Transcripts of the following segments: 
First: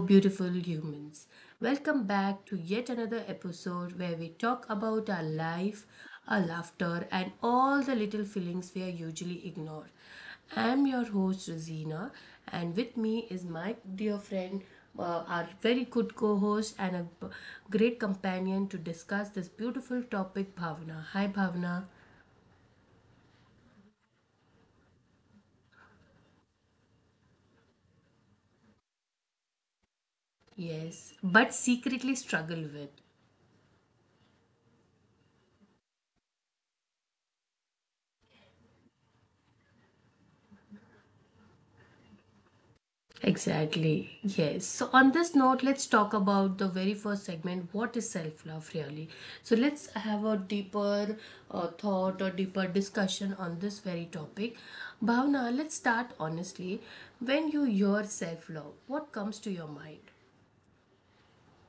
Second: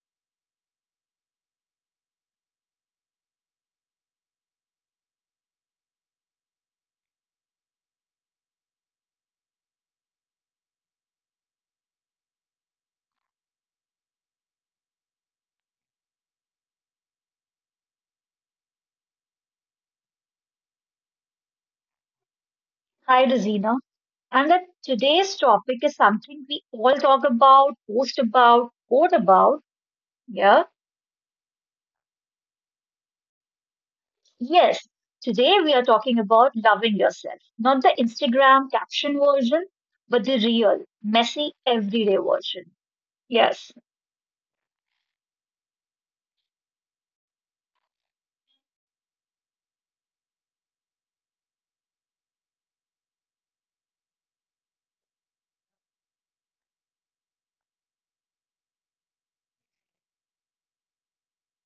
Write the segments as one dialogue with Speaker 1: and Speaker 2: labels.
Speaker 1: beautiful humans. Welcome back to yet another episode where we talk about our life, our laughter, and all the little feelings we are usually ignore. I'm your host, Rosina, and with me is my dear friend, our very good co host, and great companion to discuss this beautiful topic, Bhavna. Hi, Bhavna.
Speaker 2: Hi, Rosina. And that today's topic is something we all talk about, post about, quote about. Yeah.
Speaker 1: Yes, but secretly struggle with.
Speaker 2: Yes. Today we are talking about loving yourself, not the Instagram caption version, but the real, messy, everyday version. Yes.
Speaker 1: Exactly. Yes. So on this note, let's talk about the very first segment. What is self-love really? So let's have a deeper thought or deeper discussion on this very topic. Bhavna, let's start honestly. When you hear self-love, what comes to your mind?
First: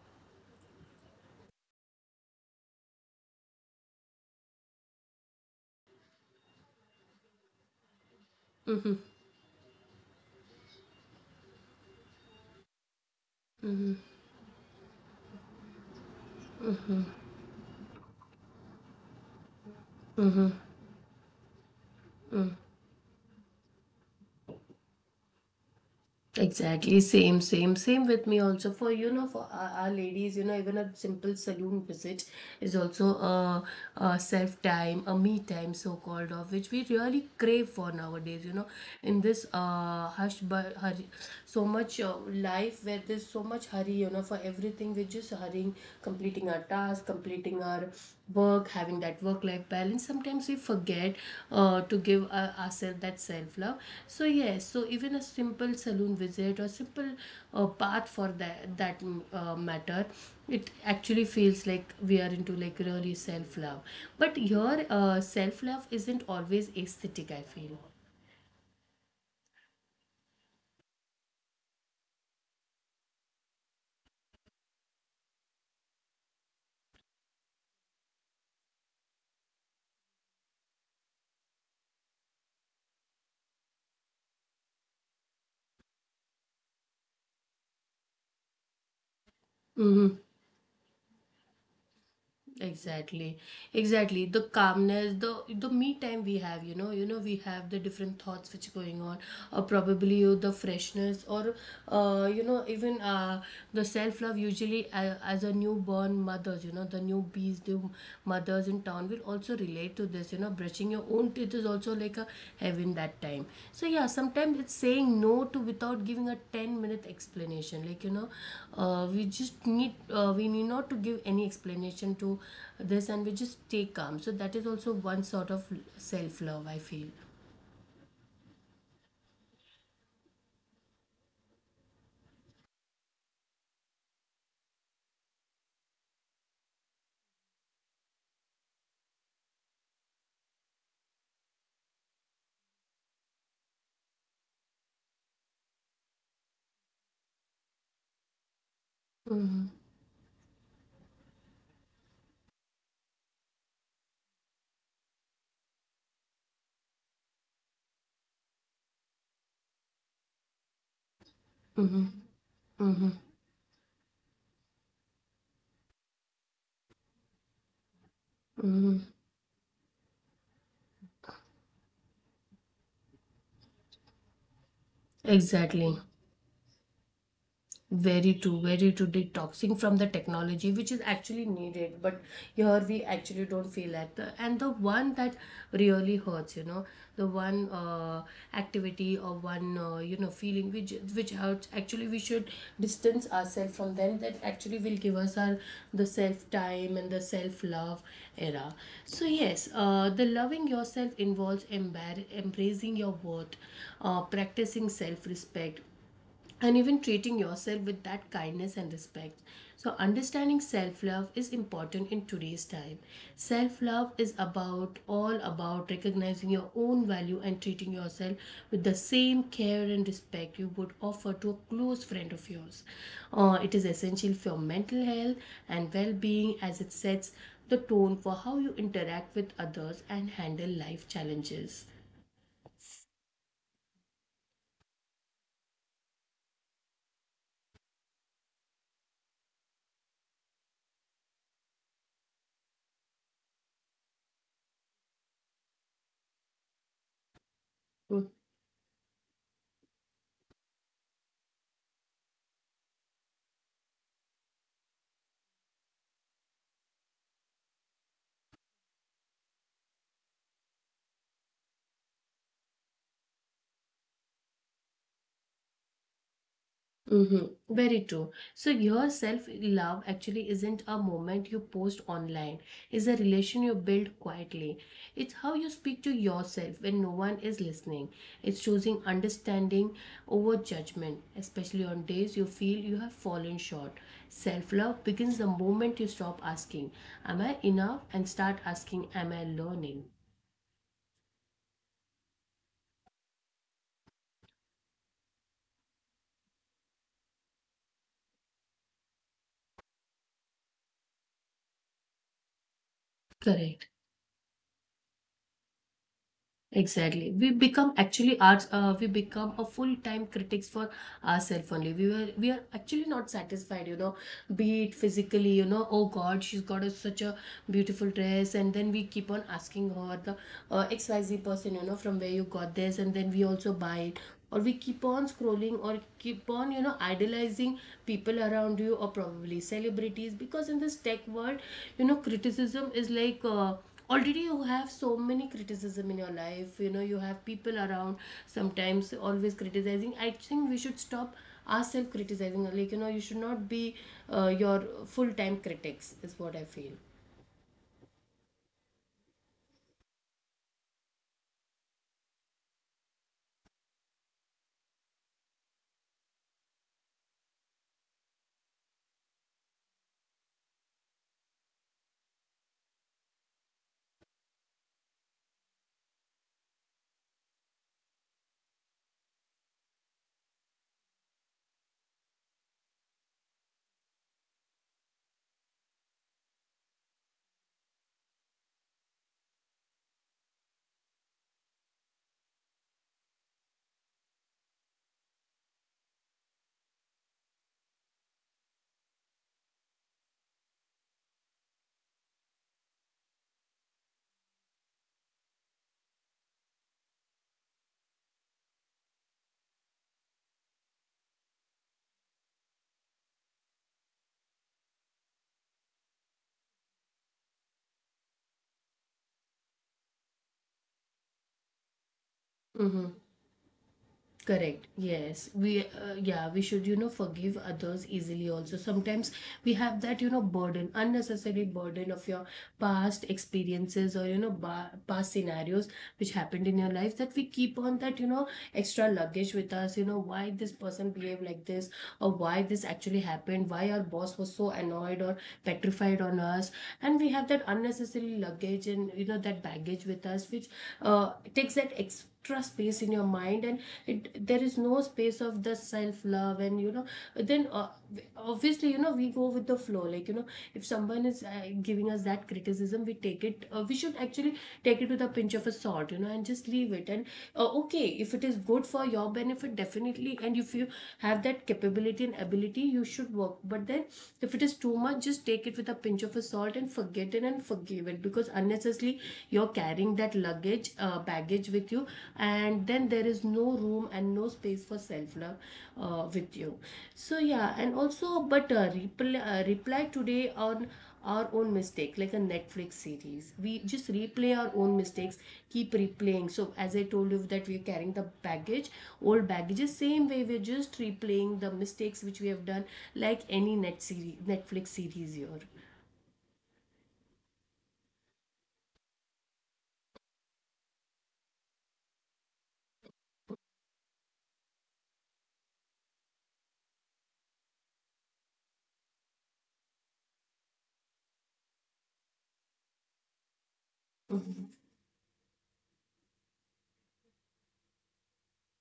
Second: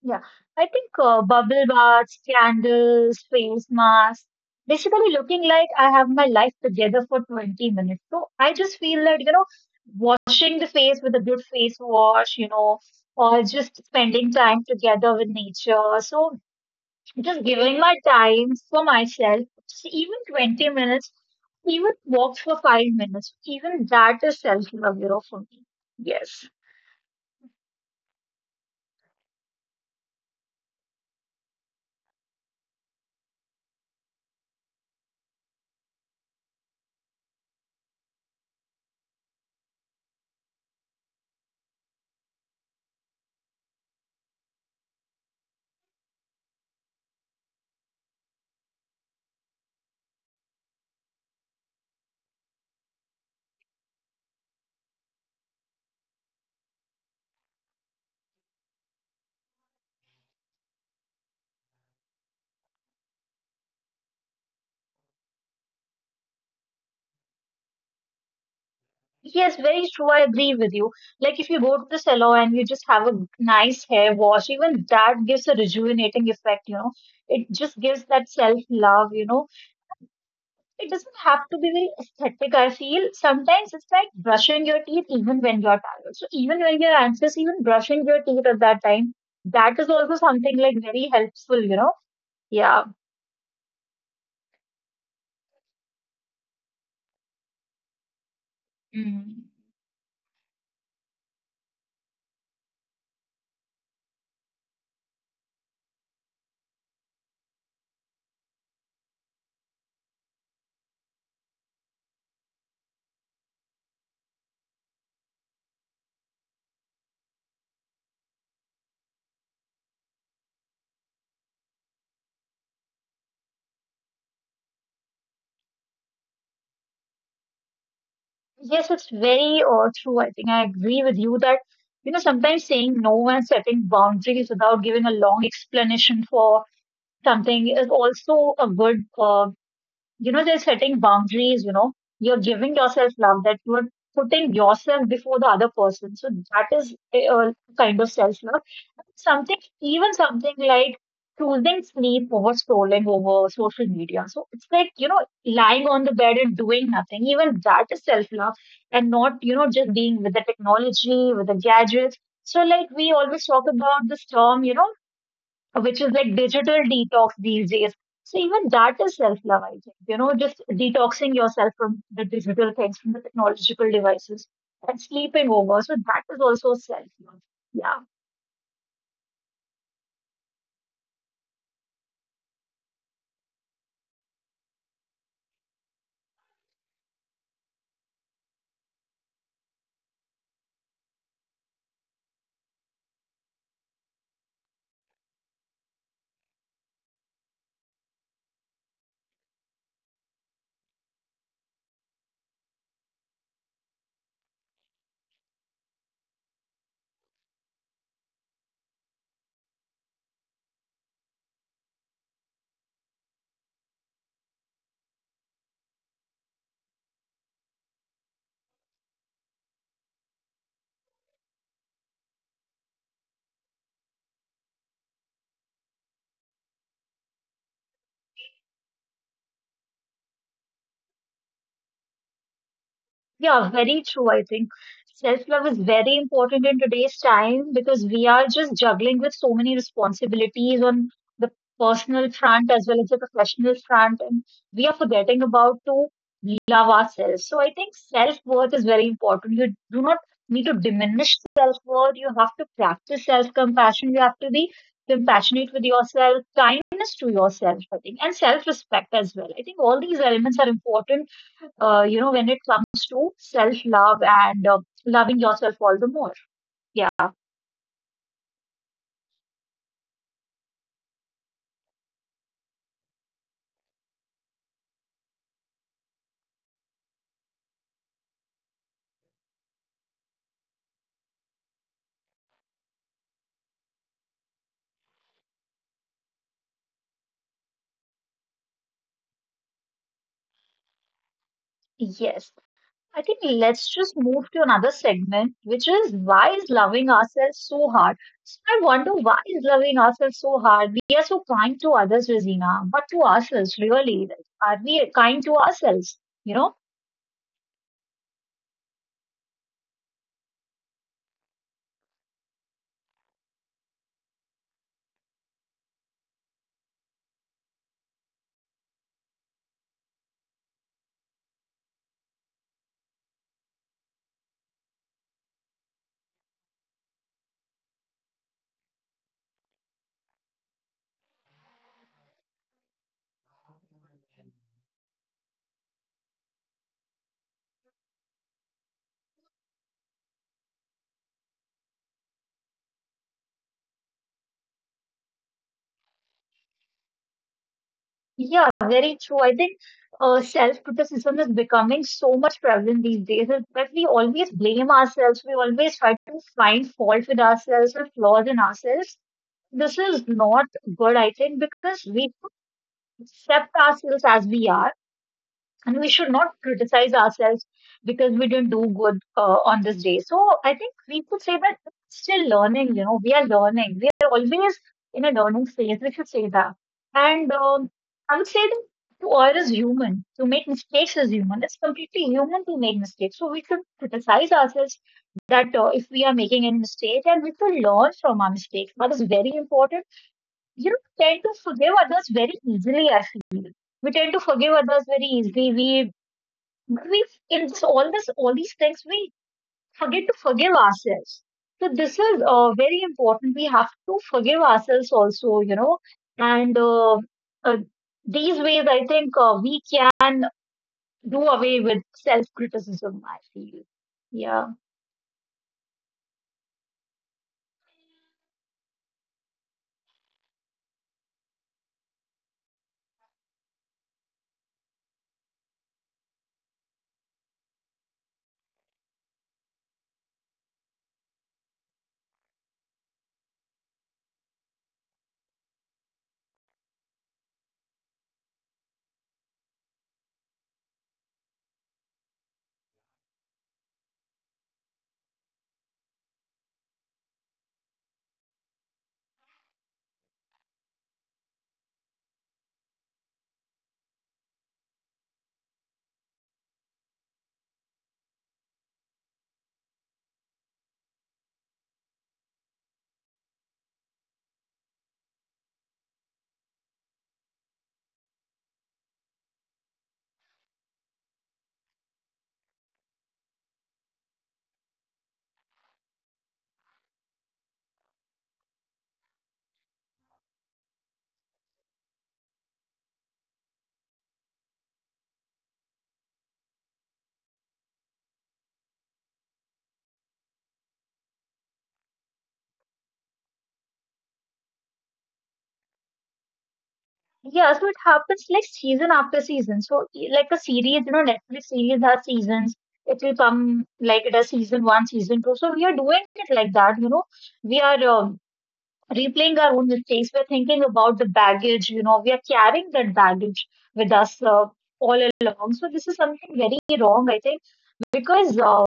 Speaker 2: Yeah, I think bubble baths, candles, face masks, basically looking like I have my life together for 20 minutes. So I just feel that, you know, washing the face with a good face wash, you know, or just spending time together with nature. So just giving my time for myself, so, even 20 minutes, even walk for 5 minutes, even that is self-love, you know, for me. Yes.
Speaker 1: Exactly, same, same, same with me also. For for our ladies, you know, even a simple saloon visit is also a self time, a me time, so called, of which we really crave for nowadays. You know, in this hush, but hurry, so much life where there's so much hurry. You know, for everything, we're just hurrying, completing our task, completing our work, having that work life balance. Sometimes we forget to give ourselves that self love. So yes, so even a simple saloon visit or simple bath for that matter, it actually feels like we are into like really self love. But your self love isn't always aesthetic, I feel.
Speaker 2: Yes, very true. I agree with you. Like if you go to the salon and you just have a nice hair wash, even that gives a rejuvenating effect, you know. It just gives that self-love, you know. It doesn't have to be very aesthetic, I feel. Sometimes it's like brushing your teeth even when you're tired. So even when you're anxious, even brushing your teeth at that time, that is also
Speaker 1: Mhm.
Speaker 2: something like very helpful, you know. Yeah.
Speaker 1: Exactly, exactly, the calmness, the me time we have. We have the different thoughts which going on,
Speaker 2: Mm.
Speaker 1: or probably you the freshness or you know even the self love usually, as a newborn mothers, you know, the newbies, the mothers in town will also relate to this. Brushing your own teeth is also like a heaven that time. So yeah, sometimes it's saying no to without giving a 10-minute explanation. We need not to give any explanation to this, and we just stay calm. So that is also one sort of self love, I feel.
Speaker 2: Yes, it's very true. I think I agree with you that, you know, sometimes saying no and setting boundaries without giving a long explanation for something is also a good, they're setting boundaries, you know, you're giving yourself love that you're putting yourself before the other person. So that is a kind of self love. Something, even something like choosing sleep over scrolling over social media. So it's like, you know, lying on the bed and doing nothing. Even that is self love and not, you know, just being with the technology, with the gadgets. So, like, we always talk about this term, you know, which is like digital detox these days. So even that is
Speaker 1: Mhm.
Speaker 2: self-love, I think. You know, just detoxing yourself from the digital things, from the technological devices, and sleeping over. So
Speaker 1: Exactly.
Speaker 2: that is also self-love. Yeah.
Speaker 1: Very true, very true. Detoxing from the technology, which is actually needed, but here we actually don't feel that. And the one that really hurts, you know, the one activity or one feeling which hurts. Actually, we should distance ourselves from them. That actually will give us our the self time and the self love era. So yes, the loving yourself involves embracing your worth, practicing self respect, and even treating yourself with that kindness and respect. So, understanding self love is important in today's time. Self love is about all about recognizing your own value and treating yourself with the same care and respect you would offer to a close friend of yours. It is essential for your mental health and well being, as it sets the tone for how you interact with others and handle life challenges.
Speaker 2: Yeah, very true. I think self love is very important in today's time because we are just juggling with so many responsibilities on the personal front as well as the professional front, and we are forgetting about to love ourselves. So I think self worth is very important. You do not need to diminish self worth. You have to practice self compassion. You have to be compassionate with yourself, kindness to yourself, I think, and self respect as well. I think all these elements are important, you know, when it comes to self love and loving yourself all the more. Yeah,
Speaker 1: Mm-hmm. Very true. So your self-love actually isn't a moment you post online. It's a relation you build quietly. It's how you speak to yourself when no one is listening. It's choosing understanding over judgment, especially on days you feel you have fallen short. Self-love begins the moment you stop asking, "Am I enough?" and start asking, "Am I learning?"
Speaker 2: yes. I think let's just move to another segment, which is why is loving ourselves so hard? So I wonder why is loving ourselves so hard? We are so kind to others, Rosina, but to ourselves,
Speaker 1: Correct.
Speaker 2: really, like, are we kind to ourselves? You know?
Speaker 1: Exactly. We become actually arts. We become a full-time critics for ourselves only. We are actually not satisfied, you know. Be it physically, you know. Oh God, she's got such a beautiful dress, and then we keep on asking her the XYZ person, you know, from where you got this, and then we also buy it. Or we keep on scrolling or keep on, you know, idolizing people around you or probably celebrities, because in this tech world, you know, criticism is like, already you have so many criticism in your life. You know, you have people around sometimes always criticizing. I think we should stop ourselves criticizing, like, you know, you should not be your full time critics is what I feel.
Speaker 2: Yeah, very true. I think self-criticism is becoming so much prevalent these days is that we always blame ourselves. We always try to find fault with ourselves or flaws in ourselves. This is not good, I think, because we should accept ourselves as we are and we should not criticize ourselves because we didn't do good on this day. So I think we could say that it's still learning, you know, we are learning. We are always in a learning phase. We should say that. And I would say that to err is human. To make mistakes is human. It's completely human to make mistakes. So we should criticize ourselves that if we are making any mistake and we should learn from our mistakes. That is very important. You know, tend to forgive others very easily, I feel. We tend to forgive others very easily. We but we in this all these things we forget to forgive ourselves. So this is very important. We have to forgive ourselves also, you know. And uh, uh, these ways, I think uh, we can do away with self
Speaker 1: Mm-hmm.
Speaker 2: criticism. I feel, yeah,
Speaker 1: Correct. Yes. We, yeah, we should, you know, forgive others easily also. Sometimes we have that, you know, burden, unnecessary burden of your past experiences, or, you know, past scenarios which happened in your life, that we keep on that, you know, extra luggage with us. You know, why this person behaved like this or why this actually happened, why our boss was so annoyed or petrified on us, and we have that unnecessary luggage, and you know, that baggage with us, which takes that extra space in your mind. And it, there is no space of the self love, and you know, then obviously, you know, we go with the flow. Like, you know, if someone is giving us that criticism, we should actually take it with a pinch of a salt, you know, and just leave it. And okay, if it is good for your benefit, definitely, and if you have that capability and ability, you should work. But then if it is too much, just take it with a pinch of a salt and forget it and forgive it, because unnecessarily you're carrying that luggage, baggage with you, and then there is no room and no space for self love with you. So yeah, and also, but reply today on our own mistake, like a Netflix series. We just replay our own mistakes, keep replaying. So as I told you that we're carrying the baggage, old baggages, same way we're just replaying the mistakes which we have done, like any net series, Netflix series here.
Speaker 2: yeah. So it happens like season after season. Like a series, you know, Netflix series has seasons. It will come like it has season one, season two. So we are doing it like that, you know, we are replaying our own mistakes. We're thinking about the baggage, you know, we are carrying that baggage with us
Speaker 1: Mhm.
Speaker 2: all along. So, this is something very wrong, I think, because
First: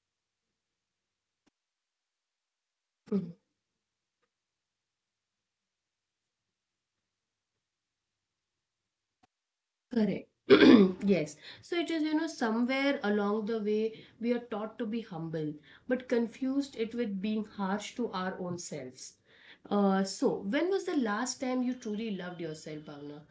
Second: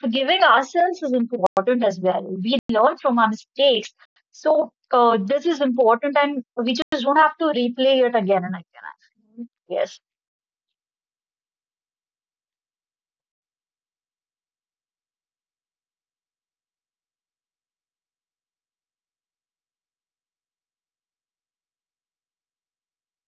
Speaker 2: forgiving ourselves is important as well. We learn from our mistakes. So, this is important, and we just don't have to replay it again and again. Yes.
Speaker 1: Correct. Yes. So it is, you know, somewhere along the way we are taught to be humble, but confused it with being harsh to our own selves. So, when was the last time you truly loved yourself, Bhavna?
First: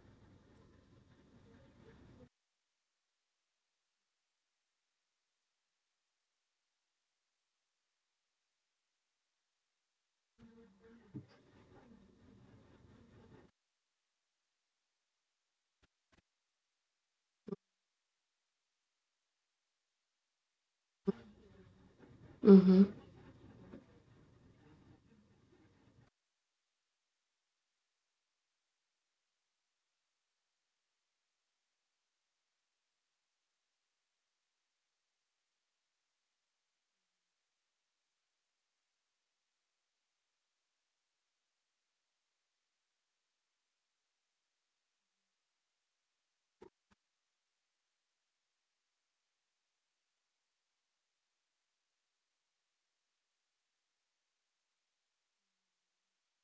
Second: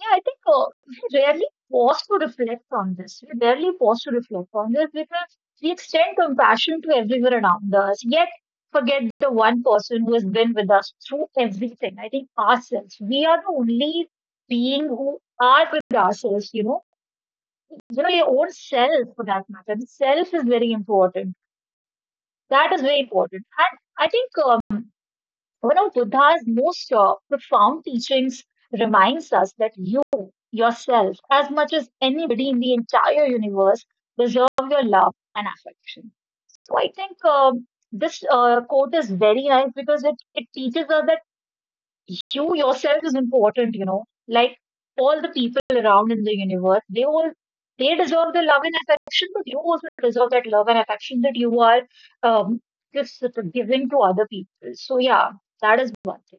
Speaker 2: Yeah, I think we rarely pause to reflect on this. We rarely pause to reflect on this because we extend compassion to everyone around us, yet forget the one person who has been with us through everything. I think ourselves. We are the only being who are with ourselves, you know. You know, your own self for that matter. The self is very important. That is very important. And I think one of Buddha's most profound teachings reminds us that you yourself, as much as anybody in the entire universe, deserve your love and affection. So I think this quote is very nice because it teaches us that you yourself is important, you know, like all the people around in the universe, they all they deserve the love and affection, but you also deserve that love and affection that you are um, just sort of giving to other people. So yeah, that is one thing.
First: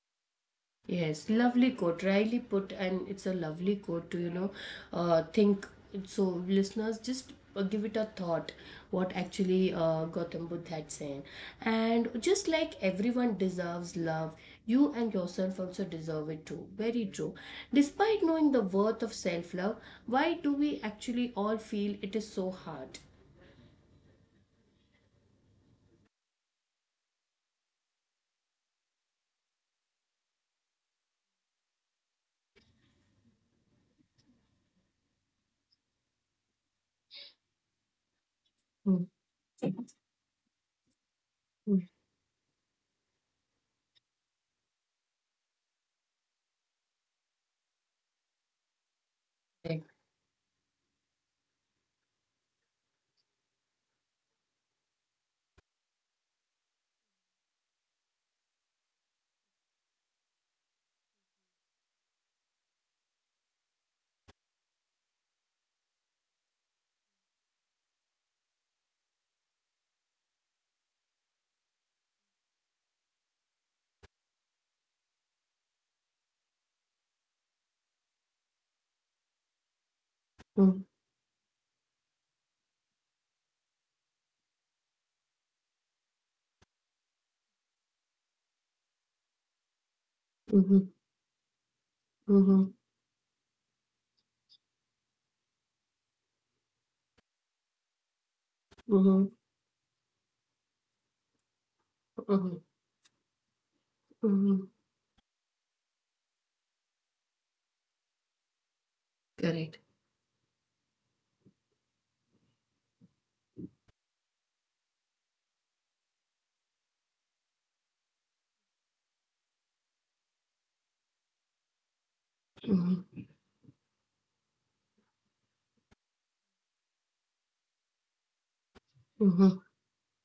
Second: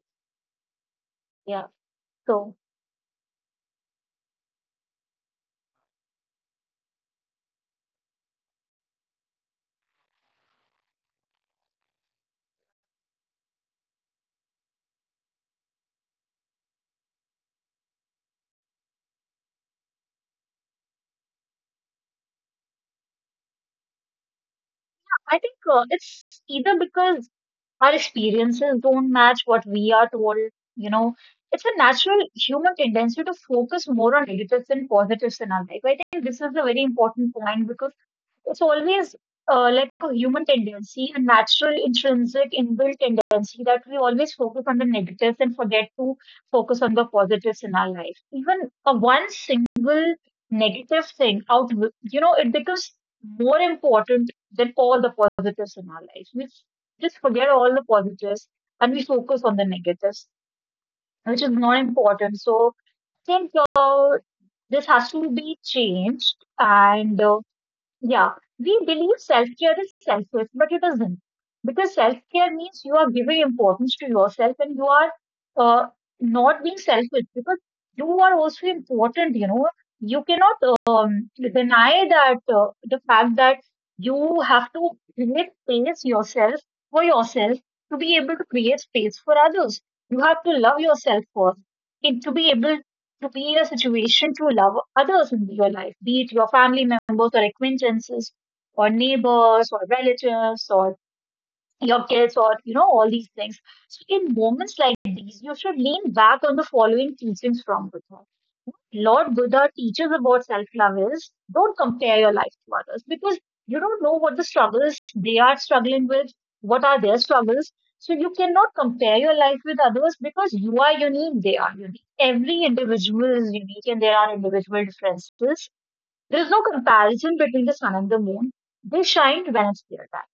Speaker 1: Yes,
Speaker 2: Yeah.
Speaker 1: lovely quote, rightly
Speaker 2: So
Speaker 1: put, and it's a lovely quote to, you know, think. So, listeners, just give it a thought what actually Gautam Buddha had said. And just like everyone deserves love, you and yourself also deserve it too. Very true. Despite knowing the worth of self love, why do we actually all feel it is so hard?
Speaker 2: I think it's either because our experiences don't match what we are told, you know, it's a natural human tendency to focus more on negatives than positives in our life. I think this is a very important point because it's always like a human tendency, a natural, intrinsic, inbuilt tendency that we always focus on the negatives and forget to focus on the positives in our life. Even a one
Speaker 1: Correct.
Speaker 2: single negative thing out, you know, it becomes more important than all the positives in our life. We just forget all the positives and we focus on the negatives, which is not important. So I think this has to be changed and yeah, we believe self-care is selfish, but it isn't. Because self-care means you are giving importance to yourself and you are uh, not being selfish because you are also important, you know. You cannot
Speaker 1: Mm,
Speaker 2: deny that the fact that you have to create space yourself for yourself to be able to create space for others. You have to love
Speaker 1: mhm,
Speaker 2: yourself first and to be able
Speaker 1: mhm,
Speaker 2: to be in a situation to love others in your life, be it your family members or acquaintances or
Speaker 1: mhm,
Speaker 2: neighbors or relatives or your kids or
Speaker 1: mhm,
Speaker 2: you know all these things, so in
Speaker 1: mhm.
Speaker 2: moments like these you should lean back on the following teachings from Buddha. Lord Buddha
Speaker 1: Correct.
Speaker 2: teaches about self-love is don't compare your life to others because you don't know what the struggles they are struggling with, what are their struggles. So you cannot compare your life with others because you are unique, they are unique, every
Speaker 1: Mhm,
Speaker 2: individual is unique and there are individual differences. There is no comparison between the sun and the moon, they shine when
Speaker 1: mhm,
Speaker 2: it's their time.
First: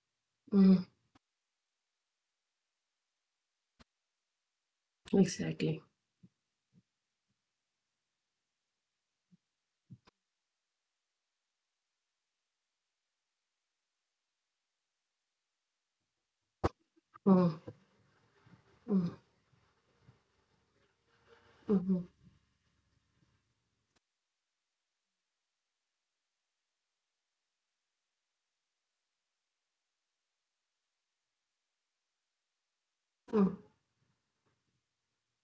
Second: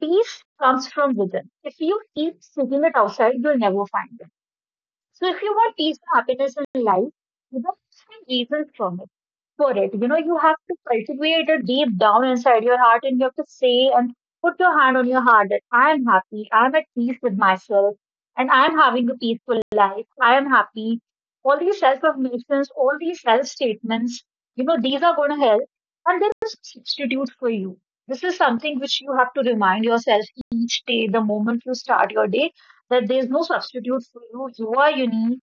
Speaker 2: Peace
Speaker 1: mhm.
Speaker 2: comes from within. If you keep seeking it outside, you'll never find it. So if you want
Speaker 1: Exactly.
Speaker 2: peace and happiness in life, you don't find reasons from it for it. You know, you have to cultivate it deep down inside your heart and you have to say and put your hand on your heart that I am happy, I am at peace with
Speaker 1: 嗯
Speaker 2: myself, and I am having a
Speaker 1: 嗯
Speaker 2: peaceful life, I am happy. All these
Speaker 1: 嗯嗯
Speaker 2: self-affirmations, all these self-statements, you know, these are gonna help. And there is no substitute for you. This is something which you have to remind yourself each day, the moment you start your day that there is no
Speaker 1: 嗯
Speaker 2: substitute for you. You are unique,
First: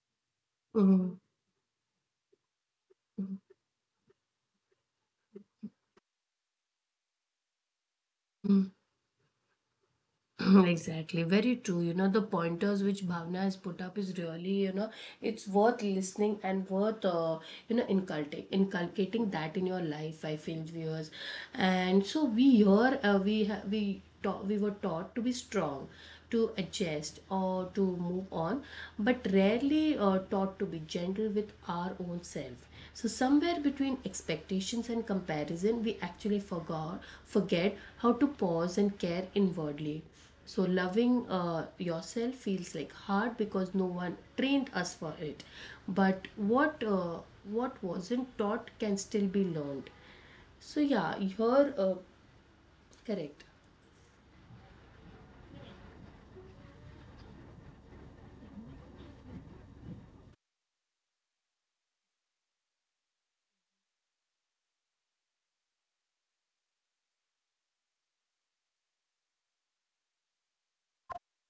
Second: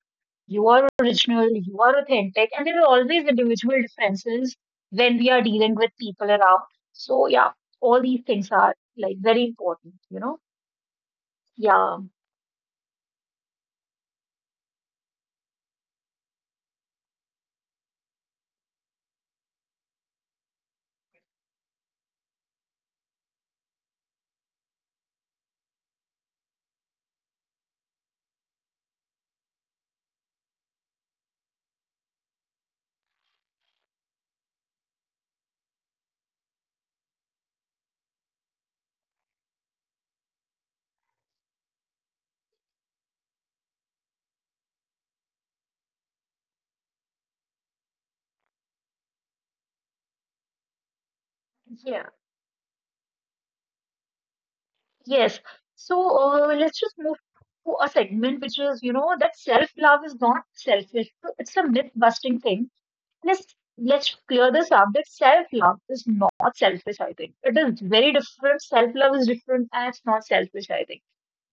Speaker 2: you are
Speaker 1: 嗯
Speaker 2: original, you are authentic, and there are always
Speaker 1: 嗯
Speaker 2: individual differences when we are dealing with people around. So yeah, all these things
Speaker 1: 嗯。
Speaker 2: are like very important, you know?
Speaker 1: Exactly, very true. You
Speaker 2: Yeah.
Speaker 1: know, the pointers which Bhavna has put up is really, you know, it's worth listening and worth, you know, inculcating that in your life, I feel, viewers. And so we here, we taught, we were taught to be strong, to adjust or to move on, but rarely taught to be gentle with our own self. So somewhere between expectations and comparison, we actually forget how to pause and care inwardly. So loving yourself feels like hard because no one trained us for it. But what wasn't taught can still be learned. So yeah, you're
Speaker 2: Yeah.
Speaker 1: correct.
Speaker 2: Yes. So let's just move to a segment which is, you know, that self-love is not selfish. So it's a myth-busting thing. Let's let's clear this up that self-love is not selfish, I think. It is very different. Self-love is different and it's not selfish, I think.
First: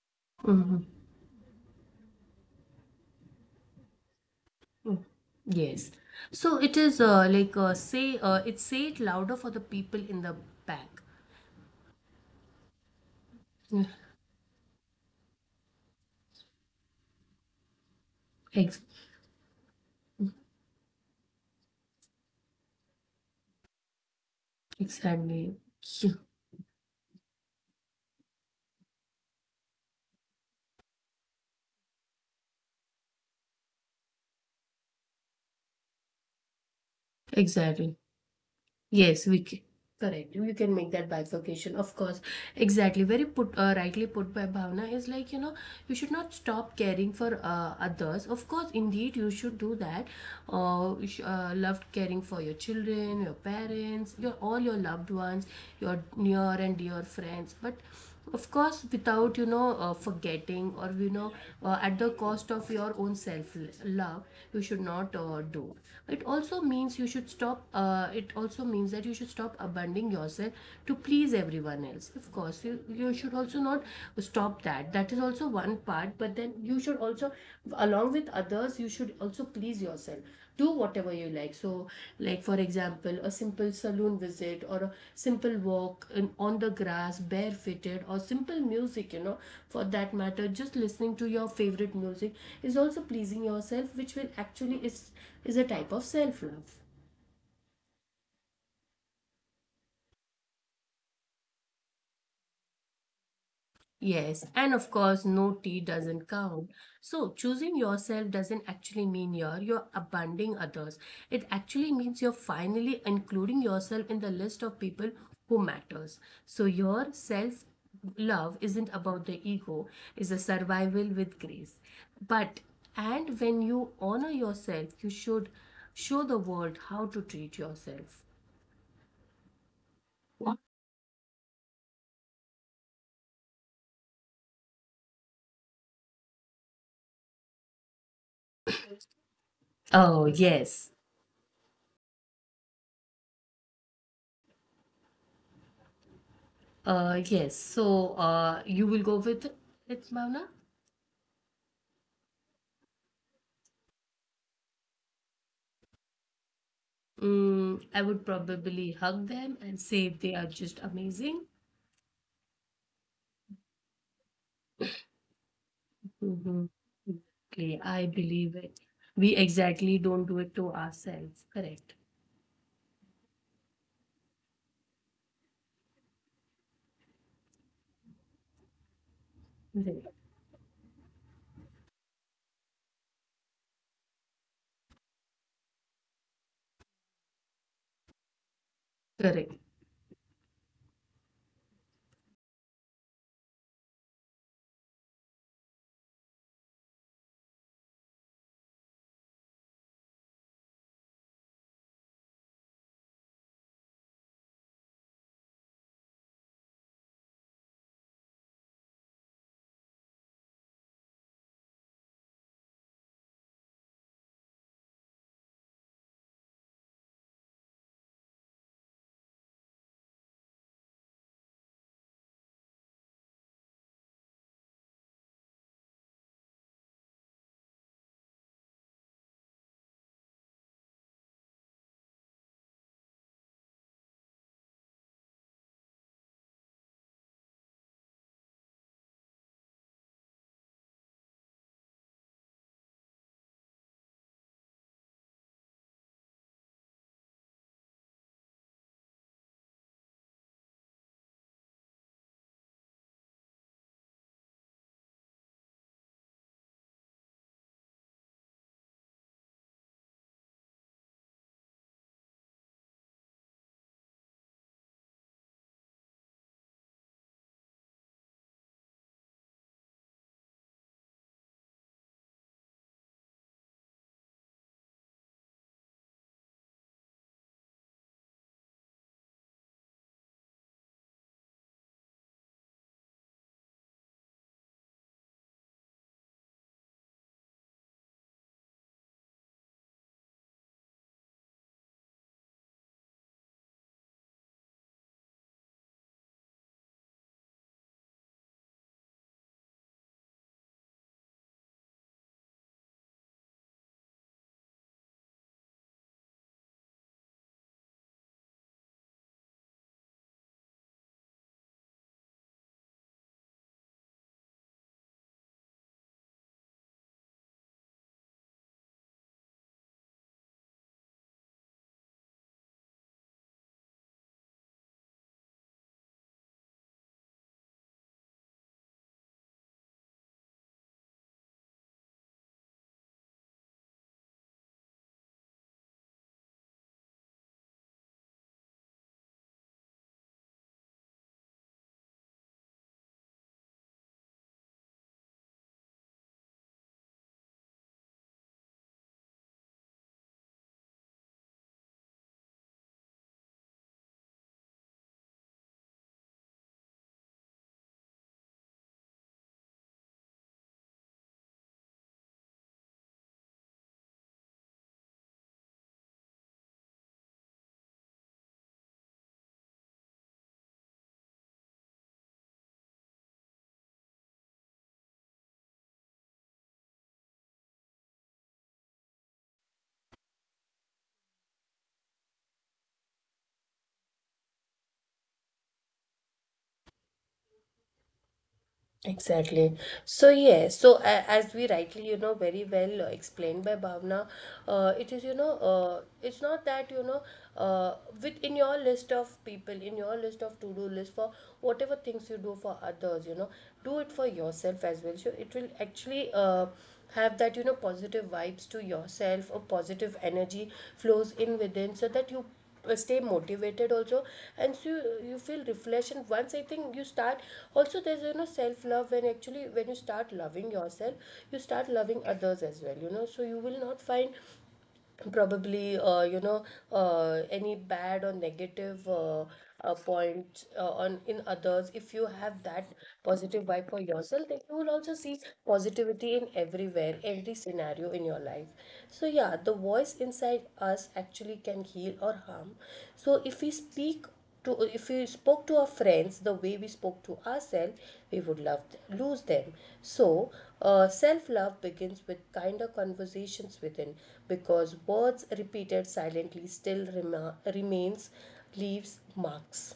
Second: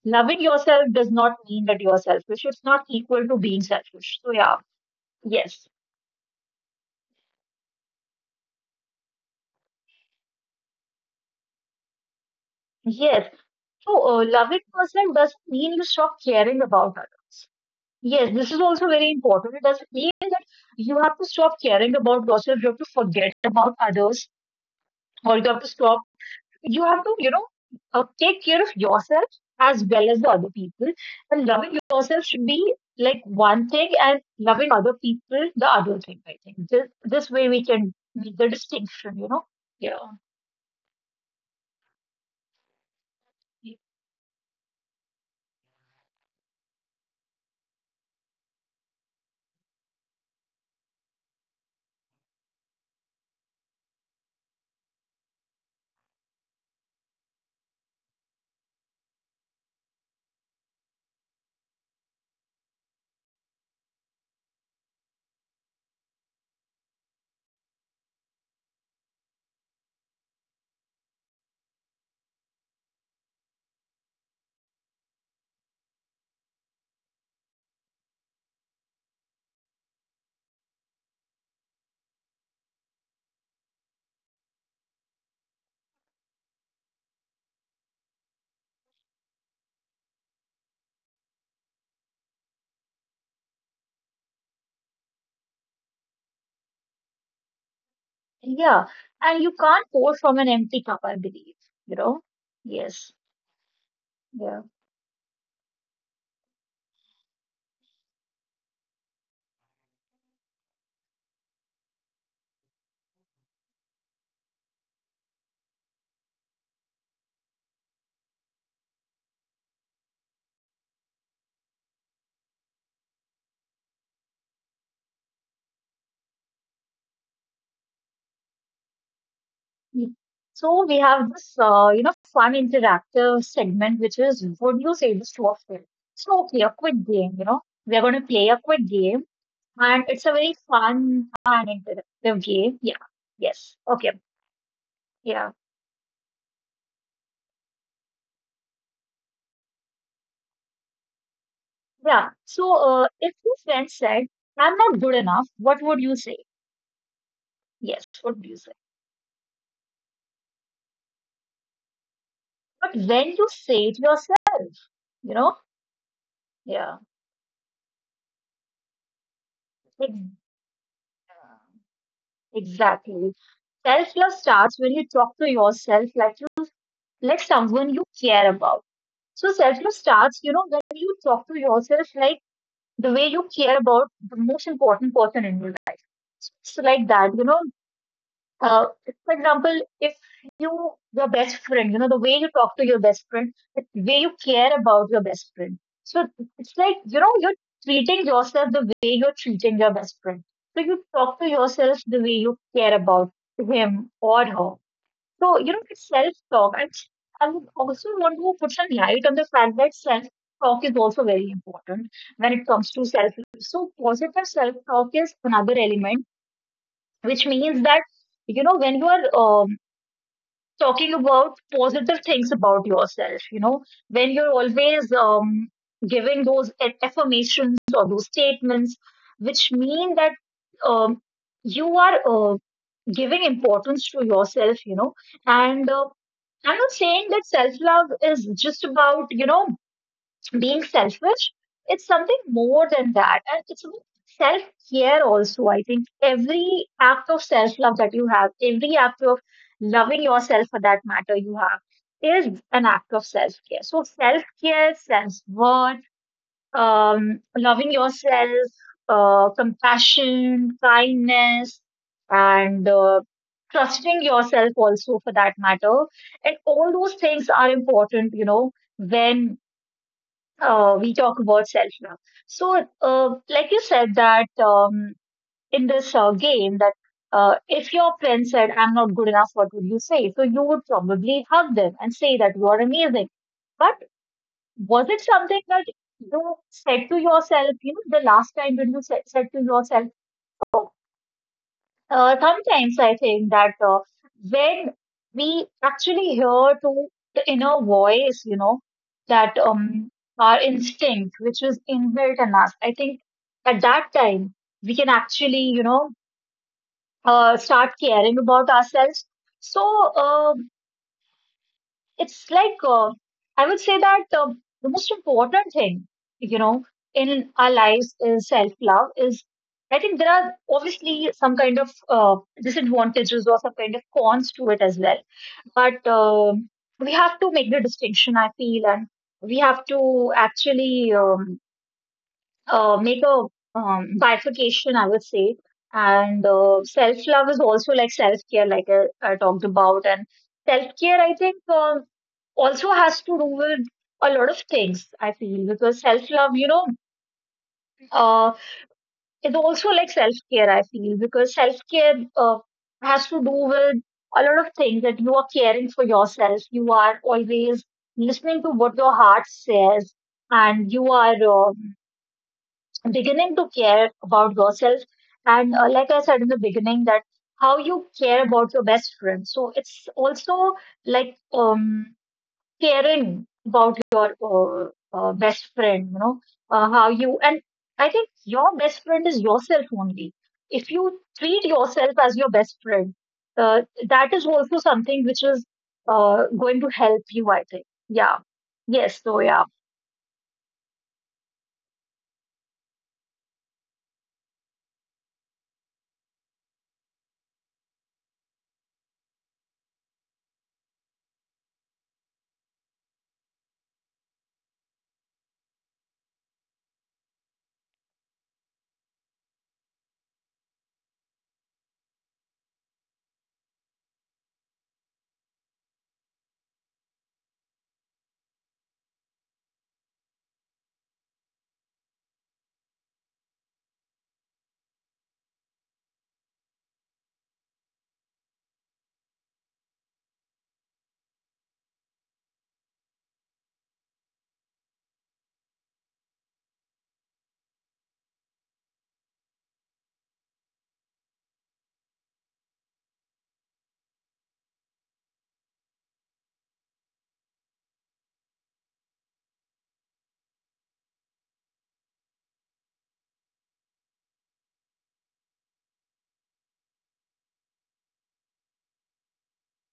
Speaker 2: Loving yourself does not mean that you're selfish. It's not equal to being selfish. So yeah, yes.
Speaker 1: Yes. So it is like say it say it louder for the people in the back.
Speaker 2: Yes.
Speaker 1: Yeah,
Speaker 2: So loving yourself doesn't mean you stop caring about others. Yes, this is
Speaker 1: ex
Speaker 2: also very important. It doesn't mean that you have to stop caring about yourself. You have to forget about others or you
Speaker 1: exactly.
Speaker 2: have to stop
Speaker 1: Yeah,
Speaker 2: you have to, take care of yourself as well as the other people. And loving yourself should be like one thing, and loving other people the other thing. I think this way we
Speaker 1: exactly.
Speaker 2: can make the distinction.
Speaker 1: Yes, we can.
Speaker 2: Yeah,
Speaker 1: Correct. You can make that bifurcation, of course. Exactly. Very put, rightly put by Bhavna is like, you know, you should not stop caring for others. Of course, indeed, you should do that. Loved caring for your children, your parents, your all your loved ones, your near and dear friends. But of course, without you know, forgetting or you know, at the cost of your own self love, you should not do. It also means you should stop. It also means that you should stop abandoning yourself to please everyone else. Of course, you should also not stop that. That is also one part. But then you should also, along with others, you should also please yourself, do whatever you like. So, like, for example, a simple saloon visit or a simple walk in, on the grass barefooted, or simple music, you know, for that matter, just listening to your favorite music is also pleasing yourself, which will actually is a type of self love.
Speaker 2: yeah. And you can't pour from an empty cup. I believe. You know, yes,
Speaker 1: Yes,
Speaker 2: yeah.
Speaker 1: and of course, no tea doesn't count. So, choosing yourself doesn't actually mean you're abandoning others. It actually means you're finally including yourself in the list of people who matters. So, your self love isn't about the ego, it's a survival with grace. But, and when you honor yourself, you should show the world how to treat yourself.
Speaker 2: Mm. So we have this, fun interactive segment, which is would you say this to a friend? It's no clear, quick game. We're going to play a quick game. And
Speaker 1: Oh,
Speaker 2: it's a very
Speaker 1: yes.
Speaker 2: fun and interactive game. Yeah. Yes. Okay. Yeah.
Speaker 1: Yes. So, you will go with it, Bhavna?
Speaker 2: Yeah. So if your friend said, I'm not good enough, what would you say?
Speaker 1: Mm, I
Speaker 2: Yes.
Speaker 1: would
Speaker 2: What would you say?
Speaker 1: probably hug them and say they are just amazing.
Speaker 2: But when you say it yourself, you know?
Speaker 1: Hmm.
Speaker 2: Yeah.
Speaker 1: Okay, I believe it. We exactly don't do
Speaker 2: Ex-
Speaker 1: it to ourselves. Correct.
Speaker 2: Exactly. Self-love starts when you talk to yourself like you like someone you care about. So
Speaker 1: Right.
Speaker 2: self-love starts, when you talk to yourself like the way you care about the most important person in your life. So like that, uh, for
Speaker 1: Correct.
Speaker 2: example, if you your best friend, the way you talk to your best friend, the way you care about your best friend. So it's like, you're treating yourself the way you're treating your best friend. So you talk to yourself the way you care about him or her. So, it's self-talk. And I would also want to put some light on the fact that self-talk is also very important when it comes to self. So positive self-talk is another element which means that when you are talking about positive things about yourself, when you're always giving those affirmations or those statements which mean that um, you are giving importance to yourself, and I'm not saying that self love is just about being selfish, it's something more than that. And it's about self care also. I think every act of self love that you have, every act of loving yourself for that matter you have, is an act of self care. So, self care, self worth, loving yourself, compassion, kindness, and trusting yourself also for that matter. And all those things are important, when we talk about self love. So, like you said, that in this game, that if your friend said, I'm not good enough, what would you say? So, you would probably hug them and say that you are amazing. But was it something that you said to yourself, the last time when you said to yourself, sometimes I think that when we actually hear to the inner voice, that our instinct, which was inbuilt in us, I think at that time we can actually, start caring about ourselves. So, uh, it's like I would say that the most important thing, you know, in our lives is self love. Is I think there are obviously some kind of disadvantages or some kind of cons to it as well. But we have to make the distinction, I feel, and we have to actually make a bifurcation, I would say. And self love is also like self care, like I talked about, and self care, I think. Also has to do with a lot of things, I feel, because self love, uh, is also like self care, I feel, because self care has to do with a lot of things that you are caring for yourself, you are always listening to what your heart says, and you are beginning to care about yourself. And like I said in the beginning, that how you care about your best friend. So it's also like caring about your best friend, how you, and I think your best friend is yourself only. If you treat yourself as your best friend, uh, that is also something which is going to help you, I think. Yeah. Yes. So, yeah.
Speaker 1: Exactly. So as we rightly, very well explained by Bhavna, it is, it's not that, uh, with in your list of people, in your list of to-do list for whatever things you do for others, do it for yourself as well. So it will actually have that, positive vibes to yourself, or positive energy flows in within so that you stay motivated also and so you feel refreshed. And once I think you start, also there's, self love when actually when you start loving yourself you start loving others as well, so you will not find probably any bad or negative points on in others. If you have that positive vibe for yourself, then you will also see positivity in everywhere, every scenario in your life. So yeah, the voice inside us actually can heal or harm. So if we spoke to our friends the way we spoke to ourselves, we would love lose them. So self-love begins with kinder conversations within, because words repeated silently still remains, leaves marks.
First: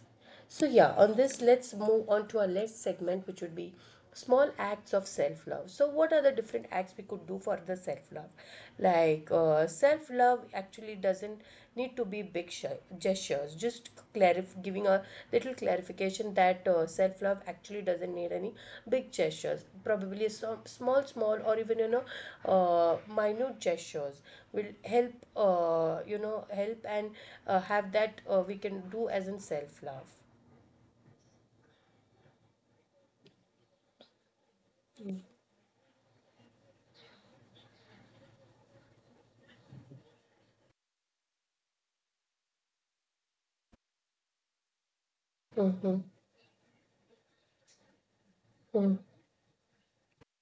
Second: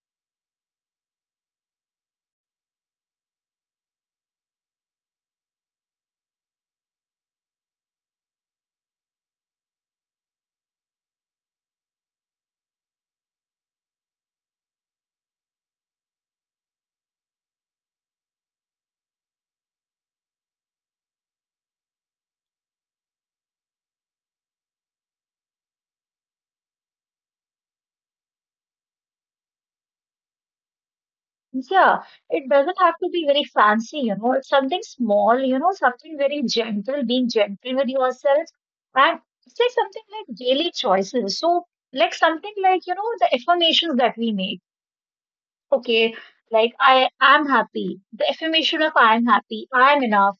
Speaker 1: So, yeah, on this, let's move on to our next segment, which would be small acts of self love. So, what are the different acts we could do for the self love? Like, self love actually doesn't need to be gestures, just giving a little clarification that self love actually doesn't need any big gestures. Probably some small or even, minute gestures will help, help and have that, we can do as in self love.
Speaker 2: Yeah, it doesn't have to be very fancy, you know. It's something small, you know, something very gentle, being gentle with yourself. And it's like something like daily choices. So, like something like, the affirmations that we make. Okay, like I am happy. The affirmation of I am happy, I am enough,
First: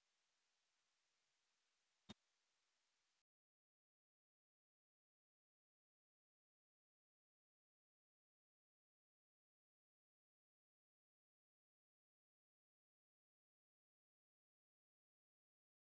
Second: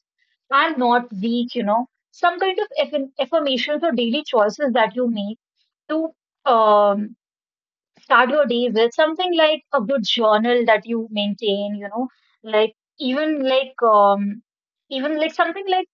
Speaker 2: I'm not weak, you know. Some kind of affirmations or daily choices that you make to um start your day with something like a good journal that you maintain, like even like um even like something like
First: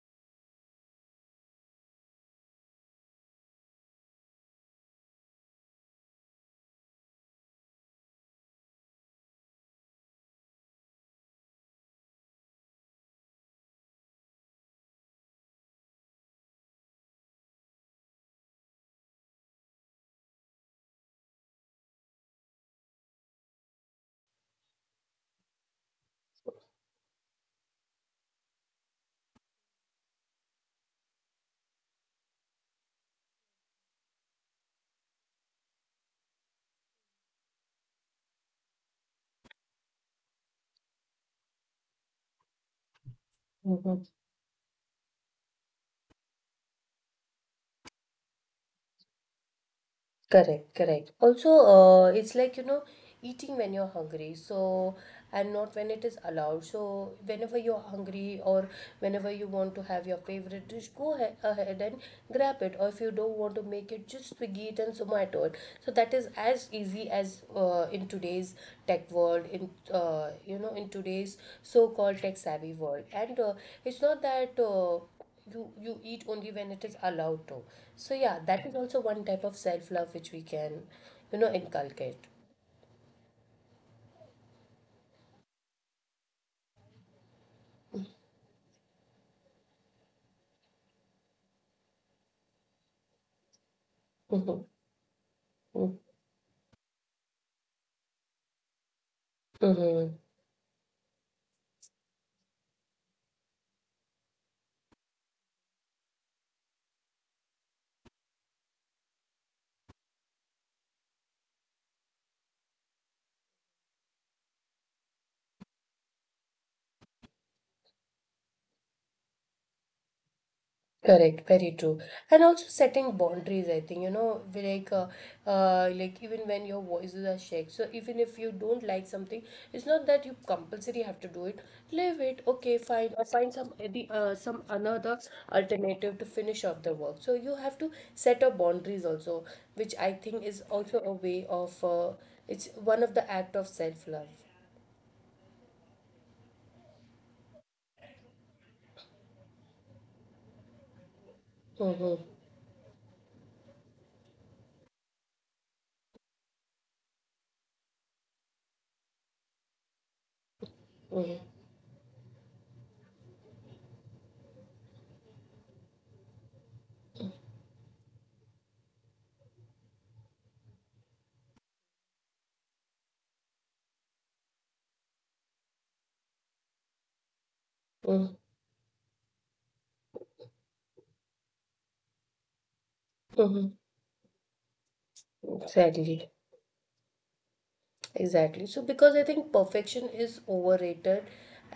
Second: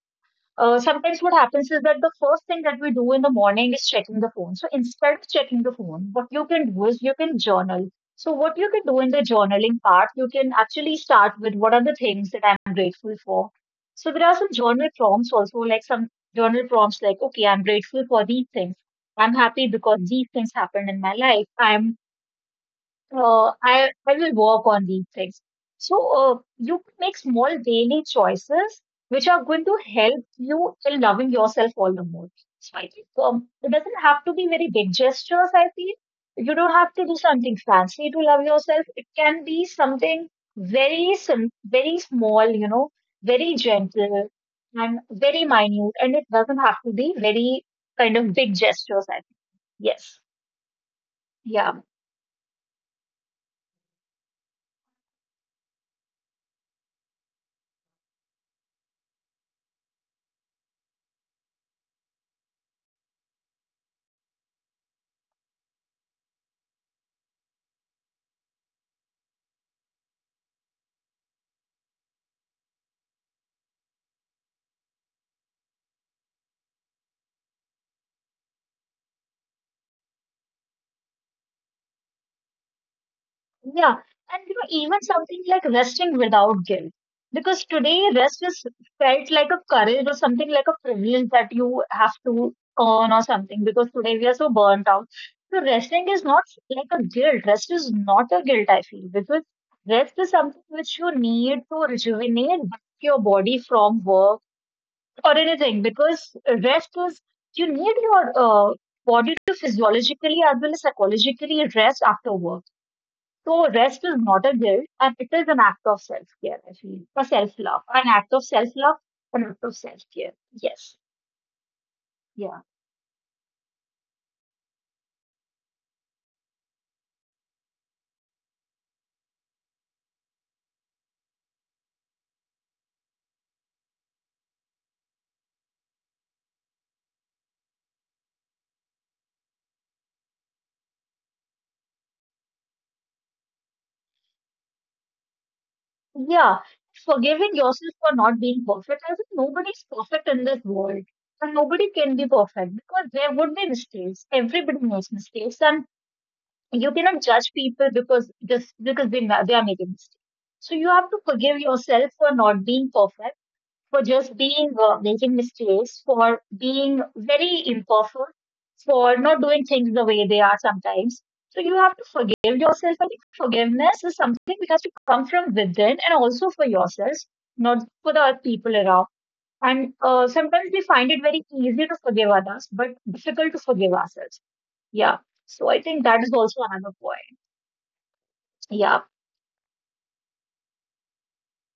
Speaker 2: sometimes what happens is that the first thing that we do in the morning is checking the phone, so instead of checking the phone what you can do is you can journal. So what you can do in the journaling part, you can actually start with what are the things that I'm grateful for. So there are some journal prompts also, like some journal prompts like, okay, I'm grateful for these things, I'm happy because these things happened in my life. I'm I will work on these things. So, you can make small daily choices which are going to help you in loving yourself all the more. So, I think it doesn't have to be very big gestures, I feel. You don't have to do something fancy to love yourself. It can be something very small, you know, very gentle and very minute. And it doesn't have to be very kind of big gestures, I think. Yes.
Speaker 1: Correct, correct. Also,
Speaker 2: Yeah.
Speaker 1: it's like, you know, eating when you're hungry, so, and not when it is allowed. So, whenever you're hungry or whenever you want to have your favorite dish, go ahead and grab it. Or if you don't want to make it, just Swiggy it and Zomato it. So, that is as easy as in today's tech world, in, in today's so-called tech savvy world. And it's not that. You eat only when it is allowed to. So yeah, that is also one type of self love which we can, inculcate.
Speaker 2: Yeah, and you know, even something like resting without guilt. Because today, rest is felt like a courage or something like a privilege that you have to earn or something. Because today we are so burnt out. So,
Speaker 1: Mm-hmm.
Speaker 2: resting is not like a guilt. Rest is not a guilt, I feel. Because rest is something which you need to rejuvenate back your body from work or anything. Because rest is, you need your body to physiologically as well as psychologically rest after work. So rest is not a guilt, and it is an act of self-care, I feel. A self-love. An act of self-love, an act of self-care. Yes.
Speaker 1: Correct, very true. And
Speaker 2: Yeah.
Speaker 1: also setting boundaries, I think, you know, like even when your voices are shared. So even if you don't like something, it's not that you compulsory have to do it. Leave it, okay, fine, or find some another alternative to finish off the work. So you have to set up boundaries also, which I think is also a way of, it's one of the act of self love.
Speaker 2: Yeah. Forgiving yourself for not being perfect. I think nobody's perfect in this world. And nobody
Speaker 1: Mm-hmm,
Speaker 2: can be perfect because there would be mistakes. Everybody makes mistakes. And you cannot judge people because just because they are making mistakes. So you have to forgive yourself for not being perfect, for just being making mistakes, for being very imperfect, for not doing things the way they are sometimes. So you have to forgive yourself. I think forgiveness is something which has to come from within and also for yourself, not for the
Speaker 1: mm-hmm,
Speaker 2: other people around. And sometimes we find it very easy to forgive others, but difficult to
Speaker 1: mm-hmm.
Speaker 2: forgive ourselves. Yeah. So I think that
Speaker 1: Sadly.
Speaker 2: is also another point.
Speaker 1: Exactly. So,
Speaker 2: Yeah.
Speaker 1: because I think perfection is overrated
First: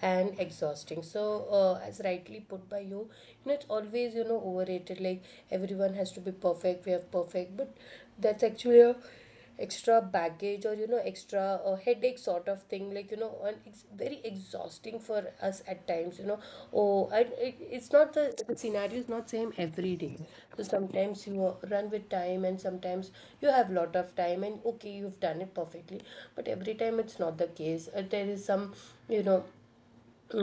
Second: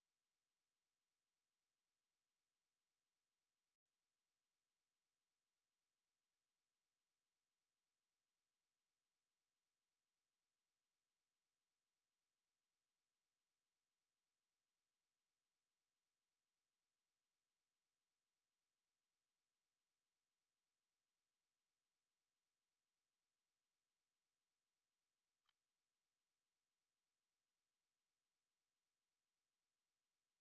Speaker 1: and exhausting. So, as rightly put by you, you know, it's always, you know, overrated. Like everyone has to be perfect, we have perfect, but that's actually a extra baggage or, you know, extra headache sort of thing. Like tiring, like you know, and it's very exhausting for us at times, you know. Oh, and it's not the scenario is not same every day. So sometimes you run with time, and sometimes you have lot of time and okay, you've done it perfectly, but every time it's not the case. There is some, you know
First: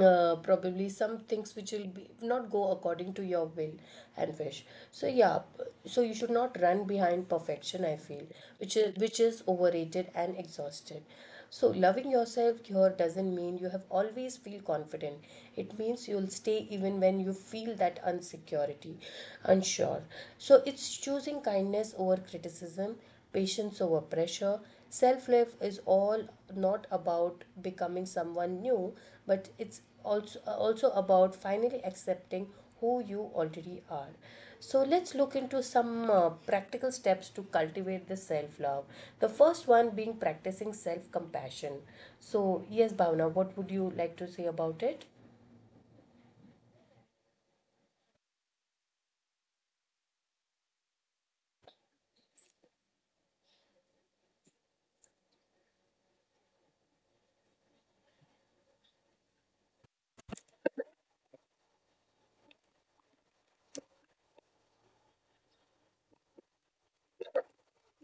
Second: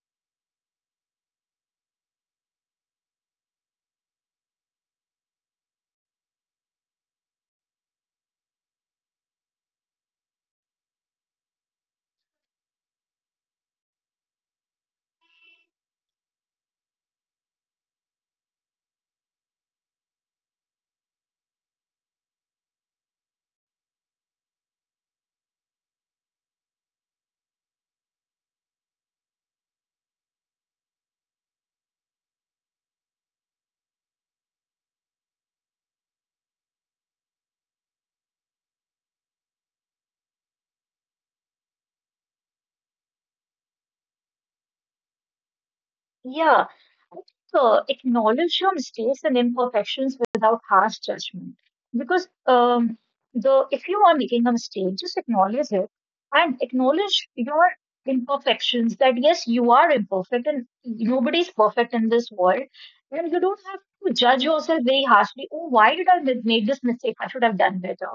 Speaker 1: probably some things which will be not go according to your will and wish. So yeah, so you should not run behind perfection, I feel, which is overrated and exhausted. So loving yourself here doesn't mean you have always feel confident. It means you'll stay even when you feel that insecurity, unsure. So it's choosing kindness over criticism, patience over pressure. Self love is all not about becoming someone new, but it's also, also about finally accepting who you already are. So let's look into some practical steps to cultivate this self love. The first one being practicing self compassion. So yes, Bhavna, what would you like to say about it?
Speaker 2: Yeah. So acknowledge your mistakes and imperfections without harsh judgment. Because the if you are making a mistake, just acknowledge it and acknowledge your imperfections. That yes, you are imperfect, and nobody's perfect in this world. And you don't have to judge yourself very harshly. Oh, why did I make this mistake? I should have done better.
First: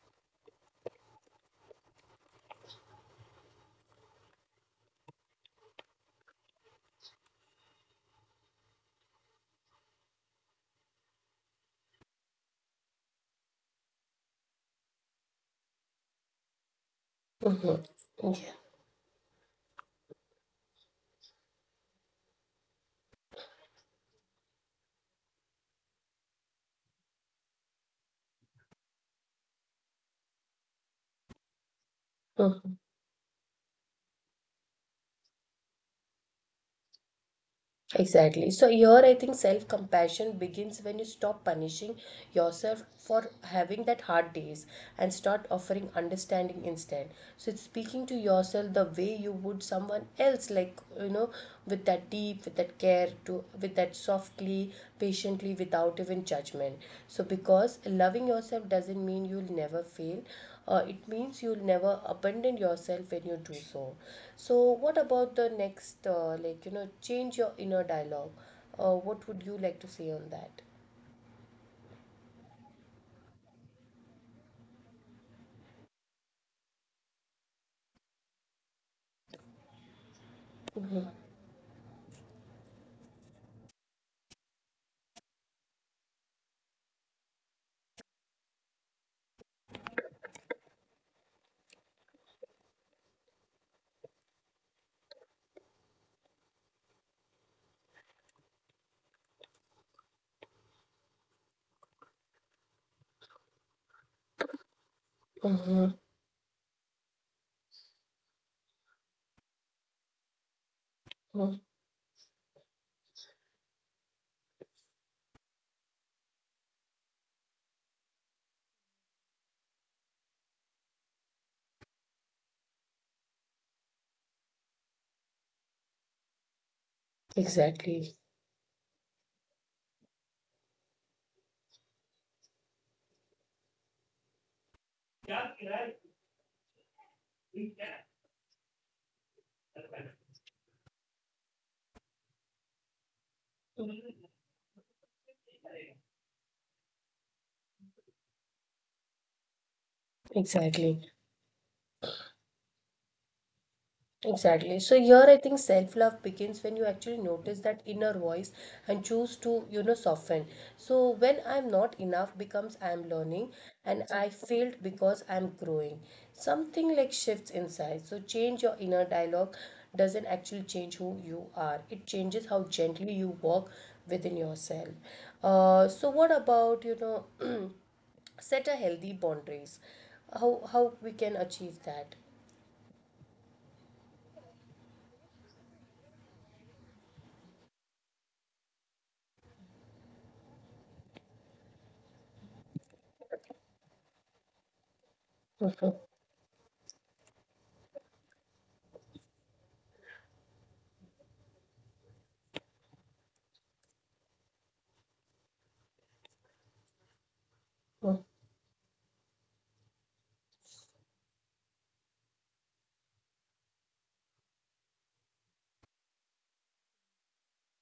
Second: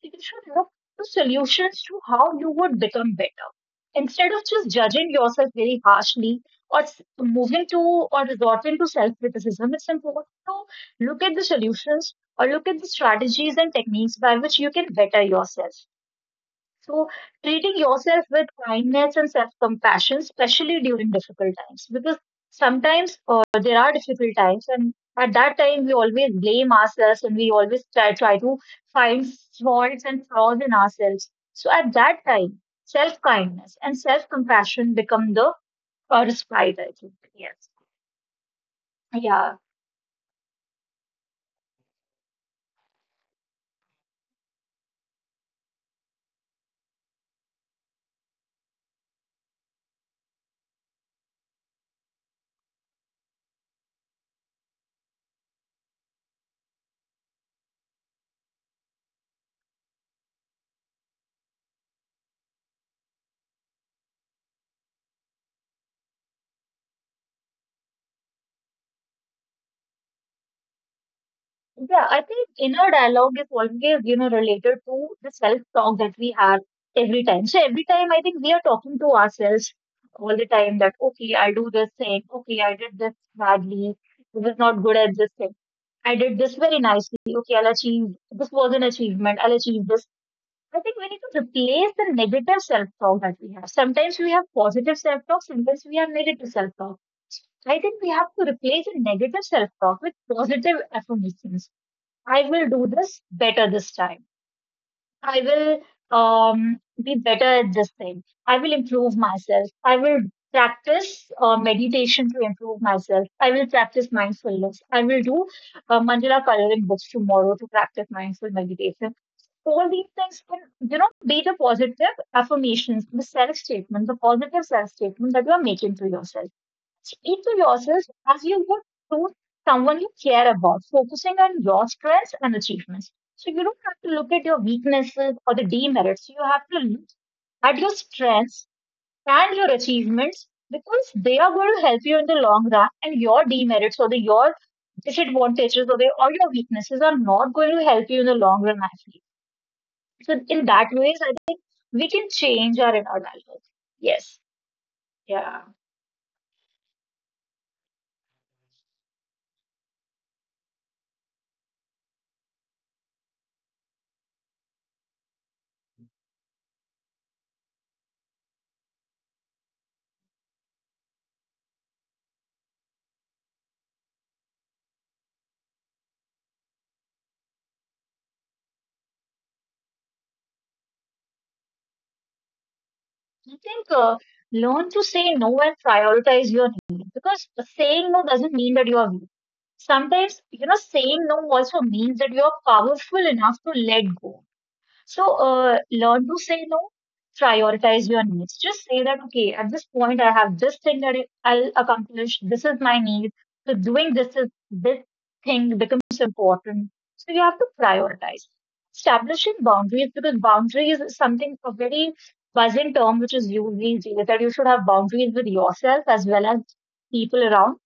Speaker 2: You should look to solutions to how you would become better instead of just judging yourself very harshly or moving to or resorting to self criticism. It's important to look at the solutions or look at the strategies and techniques by which you can better yourself. So, treating yourself with
Speaker 1: Yeah.
Speaker 2: kindness and self compassion, especially during difficult times, because sometimes there are difficult times, and at that time, we always blame ourselves and we always try to find faults and flaws in ourselves. So, at that time, self kindness and self compassion become the or Sprite, I think. Yes.
Speaker 1: Exactly. So here I think
Speaker 2: Yeah.
Speaker 1: self-compassion begins when you stop punishing yourself for having that hard days, and start offering understanding instead. So it's speaking to yourself the way you would someone else, like, you know, with that deep, with that care, to with that softly, patiently, without even judgment. So because loving yourself doesn't mean you'll never fail, it means you'll never abandon yourself when you do so. So what about the next, like, you know, change your inner dialogue, what would you like to say on that?
Speaker 2: Yeah, I think inner dialogue is always, you know, related to the self-talk that we have every time. So every time I think we are talking to ourselves all the time that, okay, I do this thing, okay, I did this badly, I was not good at this thing. I did this very nicely, okay, I'll achieve this was an achievement, I'll achieve this. I think we need to replace the negative self-talk that we have. Sometimes we have positive self-talk, sometimes we have negative self-talk. I think we have to replace a negative self talk with positive affirmations. I will do this better this time. I will
Speaker 1: Mm-hmm.
Speaker 2: um, be better at this thing. I will improve myself. I will practice meditation to improve myself. I will practice mindfulness. I will do mandala coloring books tomorrow to practice mindful meditation. All these things can, be the positive affirmations, the self statement, the positive self statement that you are making to yourself. Speak to yourself
Speaker 1: Exactly.
Speaker 2: as you would to someone you care about, focusing on your strengths and achievements. So you don't have to look at your weaknesses or the demerits. You have to look at your strengths and your achievements because they are going to help you in the long run, and your demerits or the your disadvantages or, your weaknesses are not going to help you in the long run actually. So in that
Speaker 1: Exactly.
Speaker 2: ways, I think we can change our inner dialogue. Yes.
Speaker 1: Exactly. So here I think
Speaker 2: Yeah.
Speaker 1: self-love begins when you actually notice that inner voice and choose to, you know, soften. So when I'm not enough becomes I'm learning, and I failed because I'm growing. Something like shifts inside. So change your inner dialogue doesn't actually change who you are. It changes how gently you walk within yourself. So what about, you know, set a healthy boundaries? How we can achieve that?
Speaker 2: I think learn to say no and prioritize your need, because saying no doesn't mean that you are weak. Sometimes, you know, saying no also means that you are powerful enough to let go. So learn to say no, prioritize your needs. Just say that, okay, at this point, I have this thing that I'll accomplish. This is my need. So doing this is this thing becomes important. So you have to prioritize. Establishing boundaries, because boundaries is something a very buzzing term which is used these days, that you should have boundaries with yourself as well as people around.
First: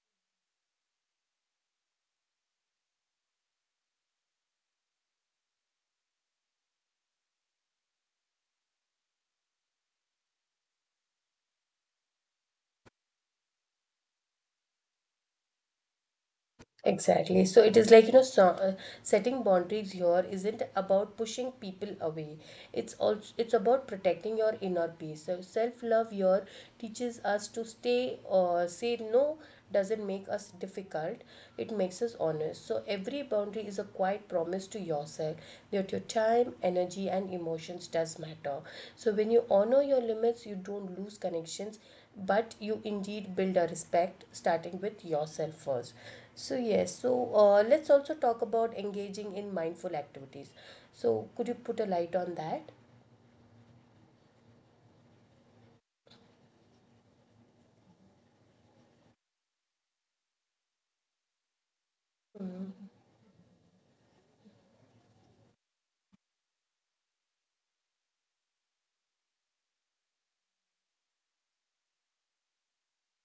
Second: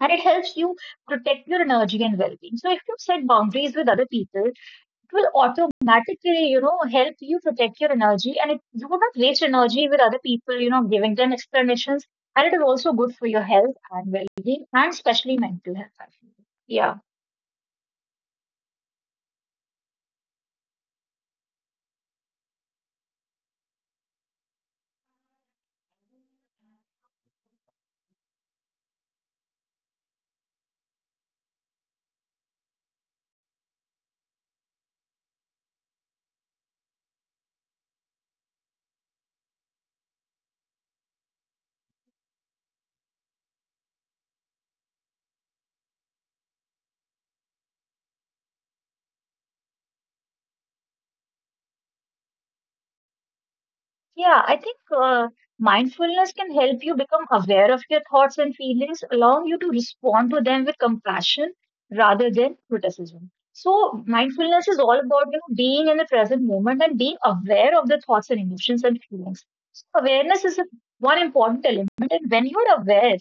Speaker 2: And it helps you protect your energy and well-being. So if you set boundaries with other people, it will automatically, you know, help you protect your energy, and it, you will not waste energy with other people, you know, giving them explanations. And it is also good for your health and well being, and especially mental health, I feel. Yeah.
Speaker 1: Exactly. So it is like, you know, setting boundaries here isn't about pushing people away. It's about protecting your inner peace. So self-love here teaches us to stay or say no doesn't make us difficult. It makes us honest. So every boundary is a quiet promise to yourself that your time, energy and emotions does matter. So when you honor your limits, you don't lose connections, but you indeed build a respect starting with yourself first. So yes, so let's also talk about engaging in mindful activities. So could you put a light on that?
Speaker 2: Yeah, I think mindfulness can help you become aware of your thoughts and feelings, allowing you to respond to them with compassion rather than criticism. So, mindfulness is all about, you know, being in the present moment and being aware of the thoughts and emotions and feelings. So awareness is one important element, and when you're aware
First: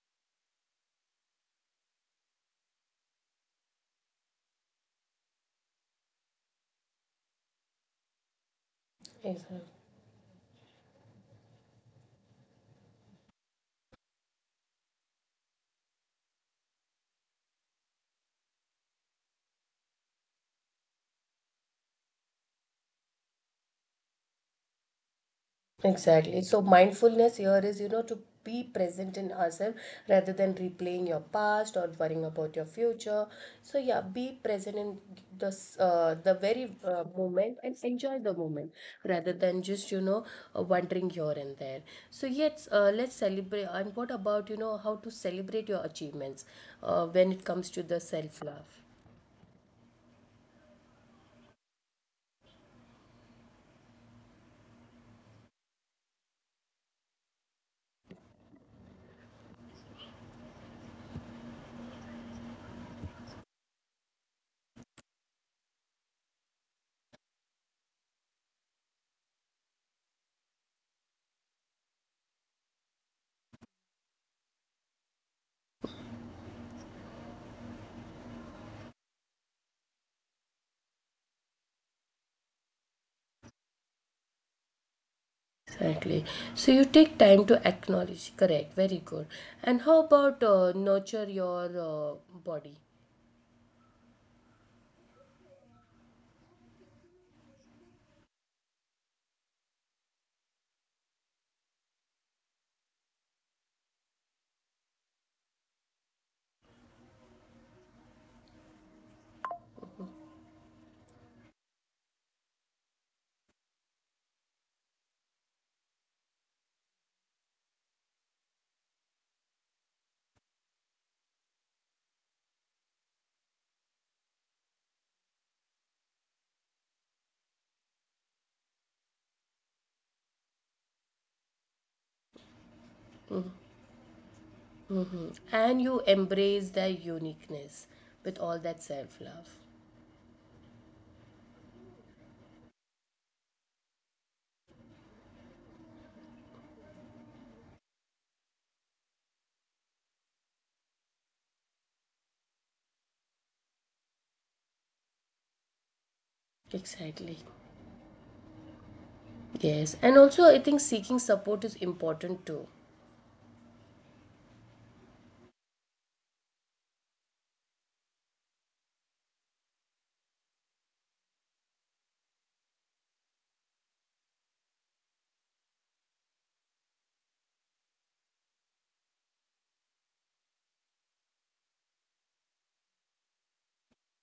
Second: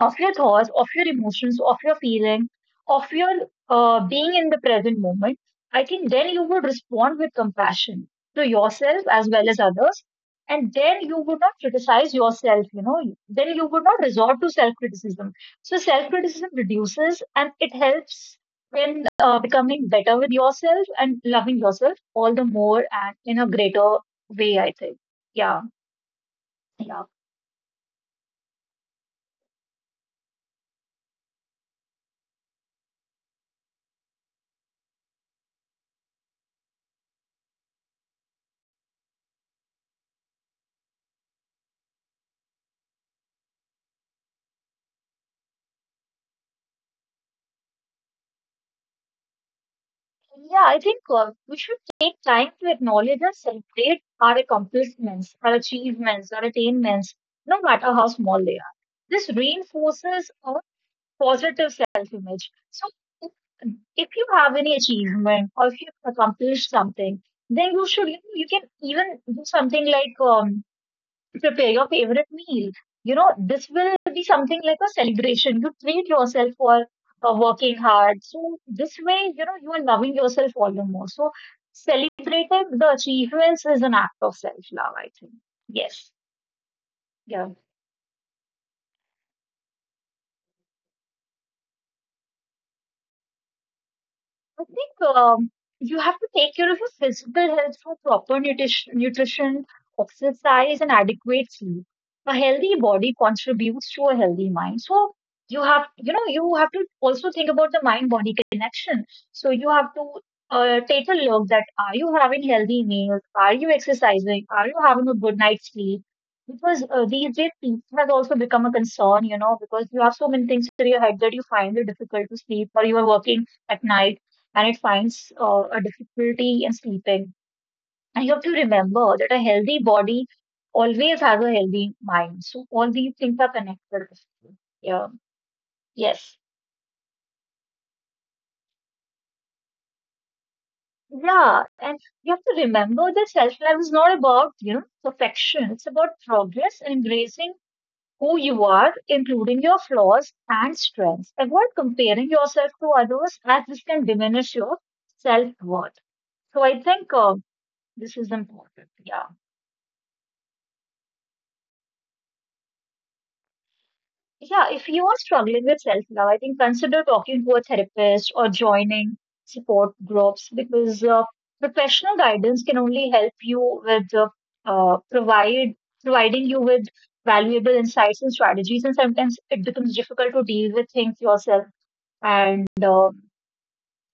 Speaker 2: of your thoughts, of your emotions, of your feeling, of your being in the present moment, I think then you would respond with compassion to yourself as
Speaker 1: Yes.
Speaker 2: well as others. And then you would not criticize yourself, you know, then you would not resort to self criticism. So self criticism reduces, and it helps in becoming better with yourself and loving yourself all the more and in a greater way, I think. Yeah.
Speaker 1: Exactly. So
Speaker 2: Yeah.
Speaker 1: mindfulness here is, you know, to be present in ourselves rather than replaying your past or worrying about your future. So yeah, be present in the very moment and enjoy the moment rather than just, wandering here and there. So yes, let's celebrate. And what about, you know, how to celebrate your achievements when it comes to the self love?
Speaker 2: Yeah, I think we should take time to acknowledge and celebrate our accomplishments, our achievements, our attainments, no matter how small they are. This reinforces a positive self-image. So if if you have any achievement or if you accomplished something, then you should, you know, you can even do something like prepare your favorite meal. You know, this will be something like a celebration. You treat yourself for working hard. So, this way, you know, you are loving yourself all the more. So, celebrating the achievements is an act of self love, I think. Yes.
Speaker 1: Exactly. So you take time
Speaker 2: Yeah.
Speaker 1: to acknowledge. Correct. Very good. And how about nurture your body
Speaker 2: I think you have to take care of your physical health through proper nutrition, exercise, and adequate sleep. A healthy body contributes to a healthy mind. So you have, you know, you have to also think about the mind-body connection. So you have to take a look that, are you having healthy meals? Are you exercising? Are you having a good night's sleep? Because these days sleep has also become a concern, you know, because you have so many things in your head that you find it difficult to sleep, or you are working at night and it finds a difficulty in sleeping. And you have to remember that a healthy body always has a healthy mind. So all these things are connected. Yeah.
Speaker 1: and you
Speaker 2: Yes.
Speaker 1: embrace their uniqueness with all that self love.
Speaker 2: Yeah. And you have to remember that self-love is not about, you know, perfection. It's about progress and embracing who you are, including your flaws and strengths. Avoid comparing yourself to others, as this can diminish your self-worth. So I think
Speaker 1: Exactly.
Speaker 2: this is important. Yeah.
Speaker 1: Yes. And also, I think seeking support is important too.
Speaker 2: Yeah, if you are struggling with self-love, I think consider talking to a therapist or joining support groups, because professional guidance can only help you with provide providing you with valuable insights and strategies. And sometimes it becomes difficult to deal with things yourself, and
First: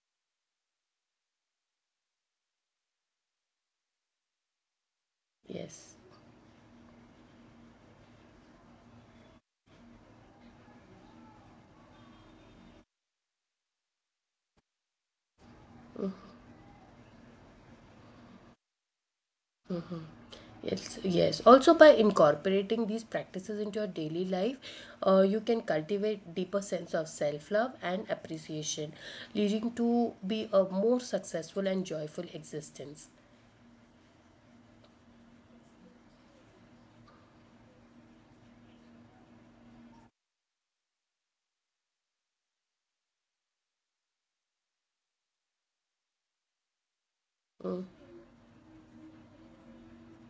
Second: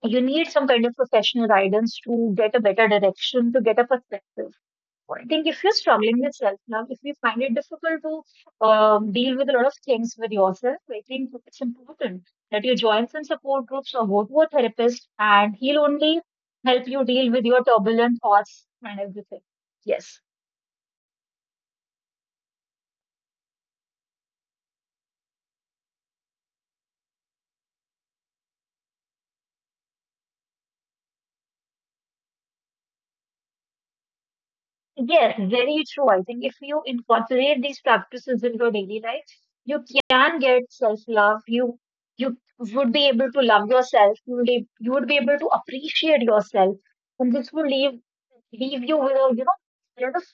Speaker 2: you need some kind of professional guidance to get a better direction, to get a perspective. I think if you're
Speaker 1: Yes.
Speaker 2: struggling with self love, if you find it difficult to deal with a lot of things with yourself, I think it's important that you join some support groups or go to a therapist, and he'll only help you deal with your turbulent thoughts and everything. Yes.
Speaker 1: Yes, yes. Also, by incorporating these practices into your daily life, you can cultivate deeper sense of self-love and appreciation, leading to be a more successful and joyful existence.
Speaker 2: Yes, very true. I think if you incorporate these practices in your daily life, you can get self-love. You would be able to love yourself. You would be able to appreciate yourself, and this will leave you with a, you know, a lot of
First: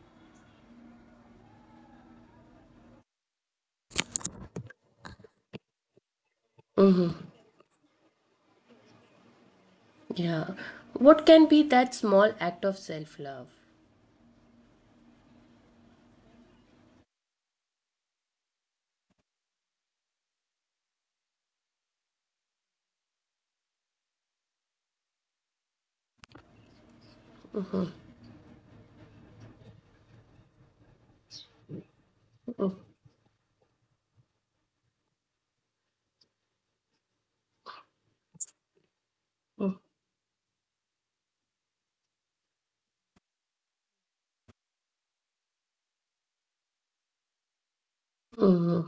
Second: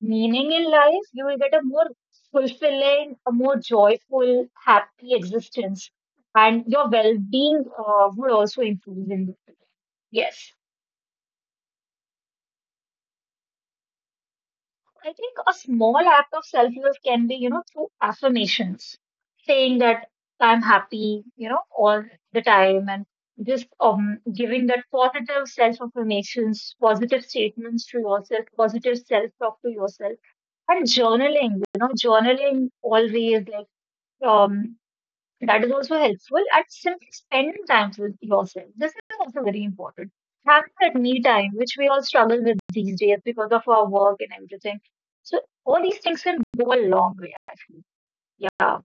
Speaker 2: meaning in life. You will get a more fulfilling, a more joyful, happy existence, and your well-being would also improve. In yes.
Speaker 1: Yeah. What can be that small act of self-love?
Speaker 2: I think a small act of self love can be, you know, through affirmations, saying that I'm happy, you know, all the time, and just giving that positive self affirmations, positive statements to yourself, positive self talk to yourself, and journaling, you know, journaling always like. Um, that is also helpful, and simply spending time with yourself. This is also very important. Having that me time, which we all struggle with these days because of our work and everything. So all these things can go a long way, I feel. Yeah.
Speaker 1: Hmm.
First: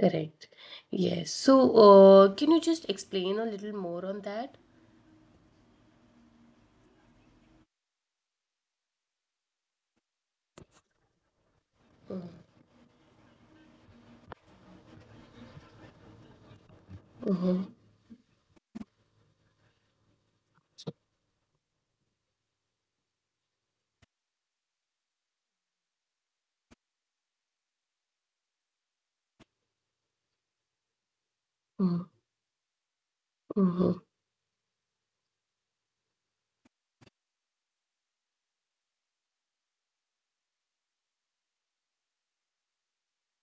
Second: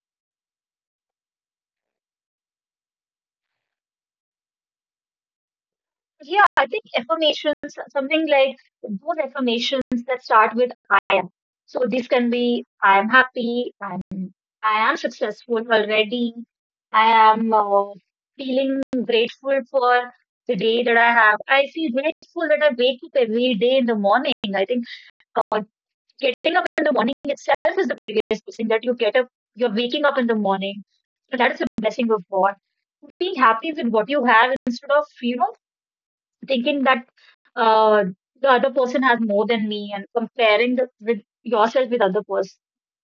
Speaker 1: Correct. Yes. So, can you just explain a little more on that?
Speaker 2: Yeah, I think affirmations, something like those affirmations that start with I am. So this can be I am happy, I am successful already, I am feeling grateful for the day that I have. I feel grateful that I wake up every day in the morning. I think uh, getting up in the morning itself is the biggest blessing, that you get up, you're waking up in the morning. So that is a blessing of God, being happy
Speaker 1: Mm-hmm.
Speaker 2: with what you have instead of, you know, thinking that uh, the other person has more than me and comparing with yourself with other person,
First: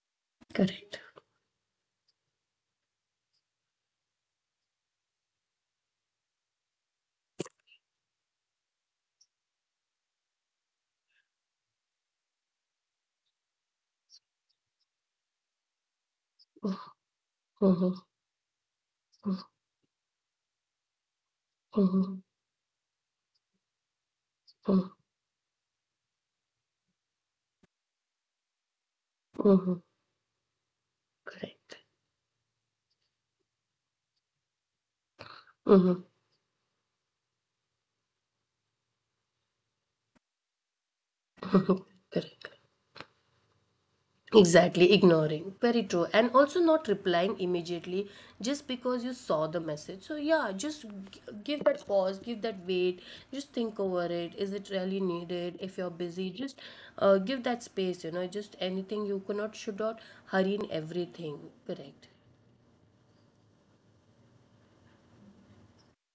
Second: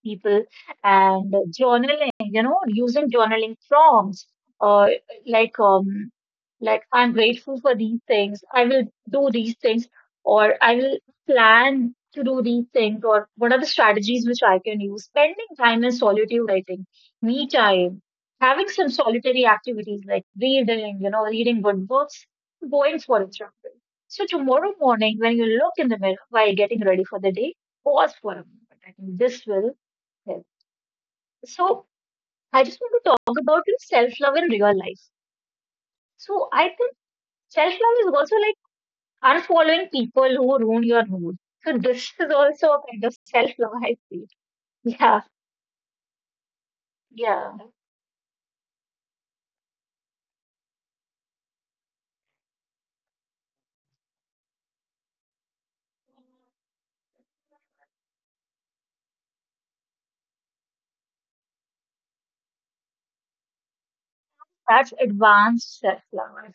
Speaker 2: people,
Speaker 1: Correct.
Speaker 2: and journaling, you know, using journaling prompts uh, like um, like I'm grateful for these things. I will do these things, or I will plan to do these things, or what are the strategies which I can use? Spending time in solitude, I think, me
Speaker 1: Mm-hmm.
Speaker 2: time, having some solitary activities like reading, you know, reading good books.
Speaker 1: Mm-hmm.
Speaker 2: Going, for example. So tomorrow morning, when you look in the mirror while getting ready for the day, pause for a moment. I think this will
Speaker 1: Mm-hmm.
Speaker 2: help. So
Speaker 1: Correct.
Speaker 2: I just want to talk about self-love in real life.
Speaker 1: Mm-hmm.
Speaker 2: So I think self-love is also like unfollowing people who ruin your mood. So this is also a
Speaker 1: Correct.
Speaker 2: kind of self-love, I feel. Yeah,
Speaker 1: Exactly, ignoring. Very true. And also not
Speaker 2: yeah.
Speaker 1: replying immediately just because you saw the message. So, yeah, just give that pause, give that wait, just think over it. Is it really needed? If you're busy, just give that space, you know, just anything you cannot, should not hurry in everything. Correct.
Speaker 2: That's advanced self-love,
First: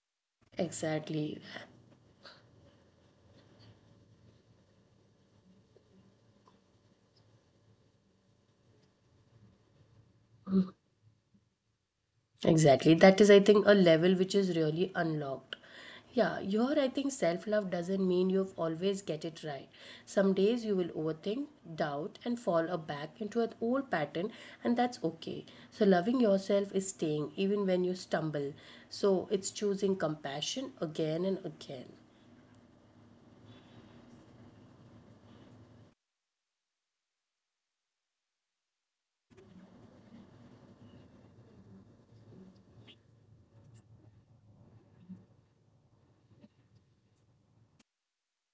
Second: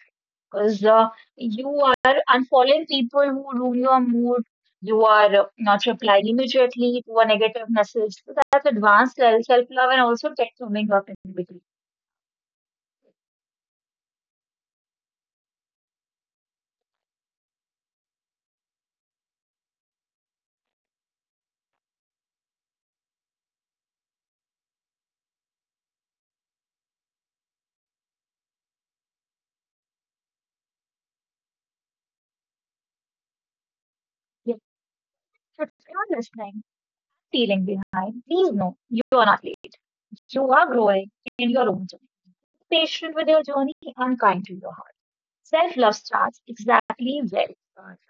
Speaker 2: because
Speaker 1: Exactly.
Speaker 2: you are unfollowing people who ruin your mood. You are not replying immediately to a negative message. So that's advanced self love, and also tech coming up in between.
Speaker 1: Exactly. That is, I think, a level which is really unlocked. Yeah, your, I think, self love doesn't mean you've always get it right. Some days you will overthink, doubt, and fall back into an old pattern, and that's okay. So, loving yourself is staying even when you stumble. So, it's choosing compassion again and again.
Speaker 2: Yes. So if you're listening, feeling behind, please know you are not late. You are growing in your own journey. Be patient with your journey and kind to your heart. Self love starts exactly where it starts.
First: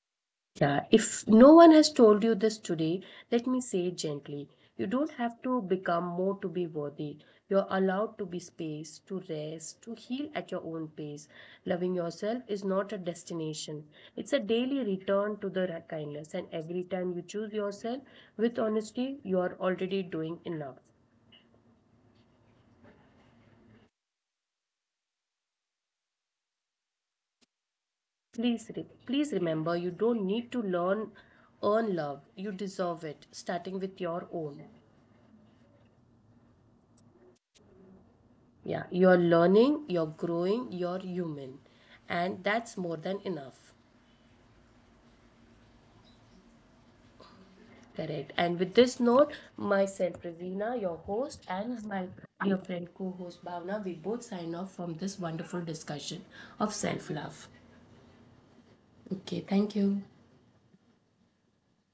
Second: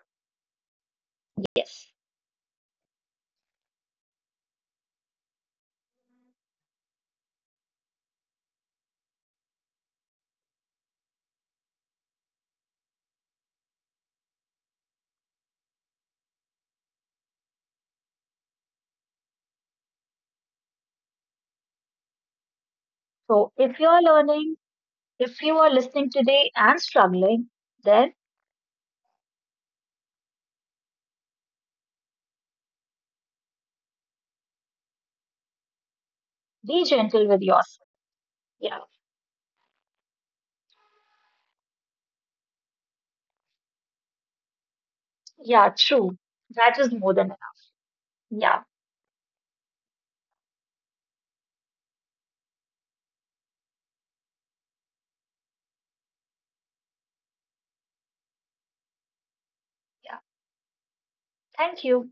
Speaker 1: Yeah, if no one
Speaker 2: Yes.
Speaker 1: has told you this today, let me say it gently. You don't have to become more to be worthy. You're allowed to be space, to rest, to heal at your own pace. Loving yourself is not a destination, it's a daily return to the kindness. And every time you choose yourself with honesty, you are already doing enough.
Speaker 2: So if you are learning, if you are listening today and struggling, then
Speaker 1: Please, please remember you don't need to earn love. You deserve it, starting with your own.
Speaker 2: be gentle with yourself. Yeah,
Speaker 1: Yeah, you're learning, you're growing, you're human. And that's more than enough.
Speaker 2: yeah, true. That is more than enough.
Speaker 1: Correct.
Speaker 2: Yeah,
Speaker 1: And with this note, myself, Ravina, your host, and my dear friend co host, Bhavna, we both sign off from this wonderful discussion of self love. Okay, thank
Speaker 2: yeah.
Speaker 1: you.
Speaker 2: Thank you.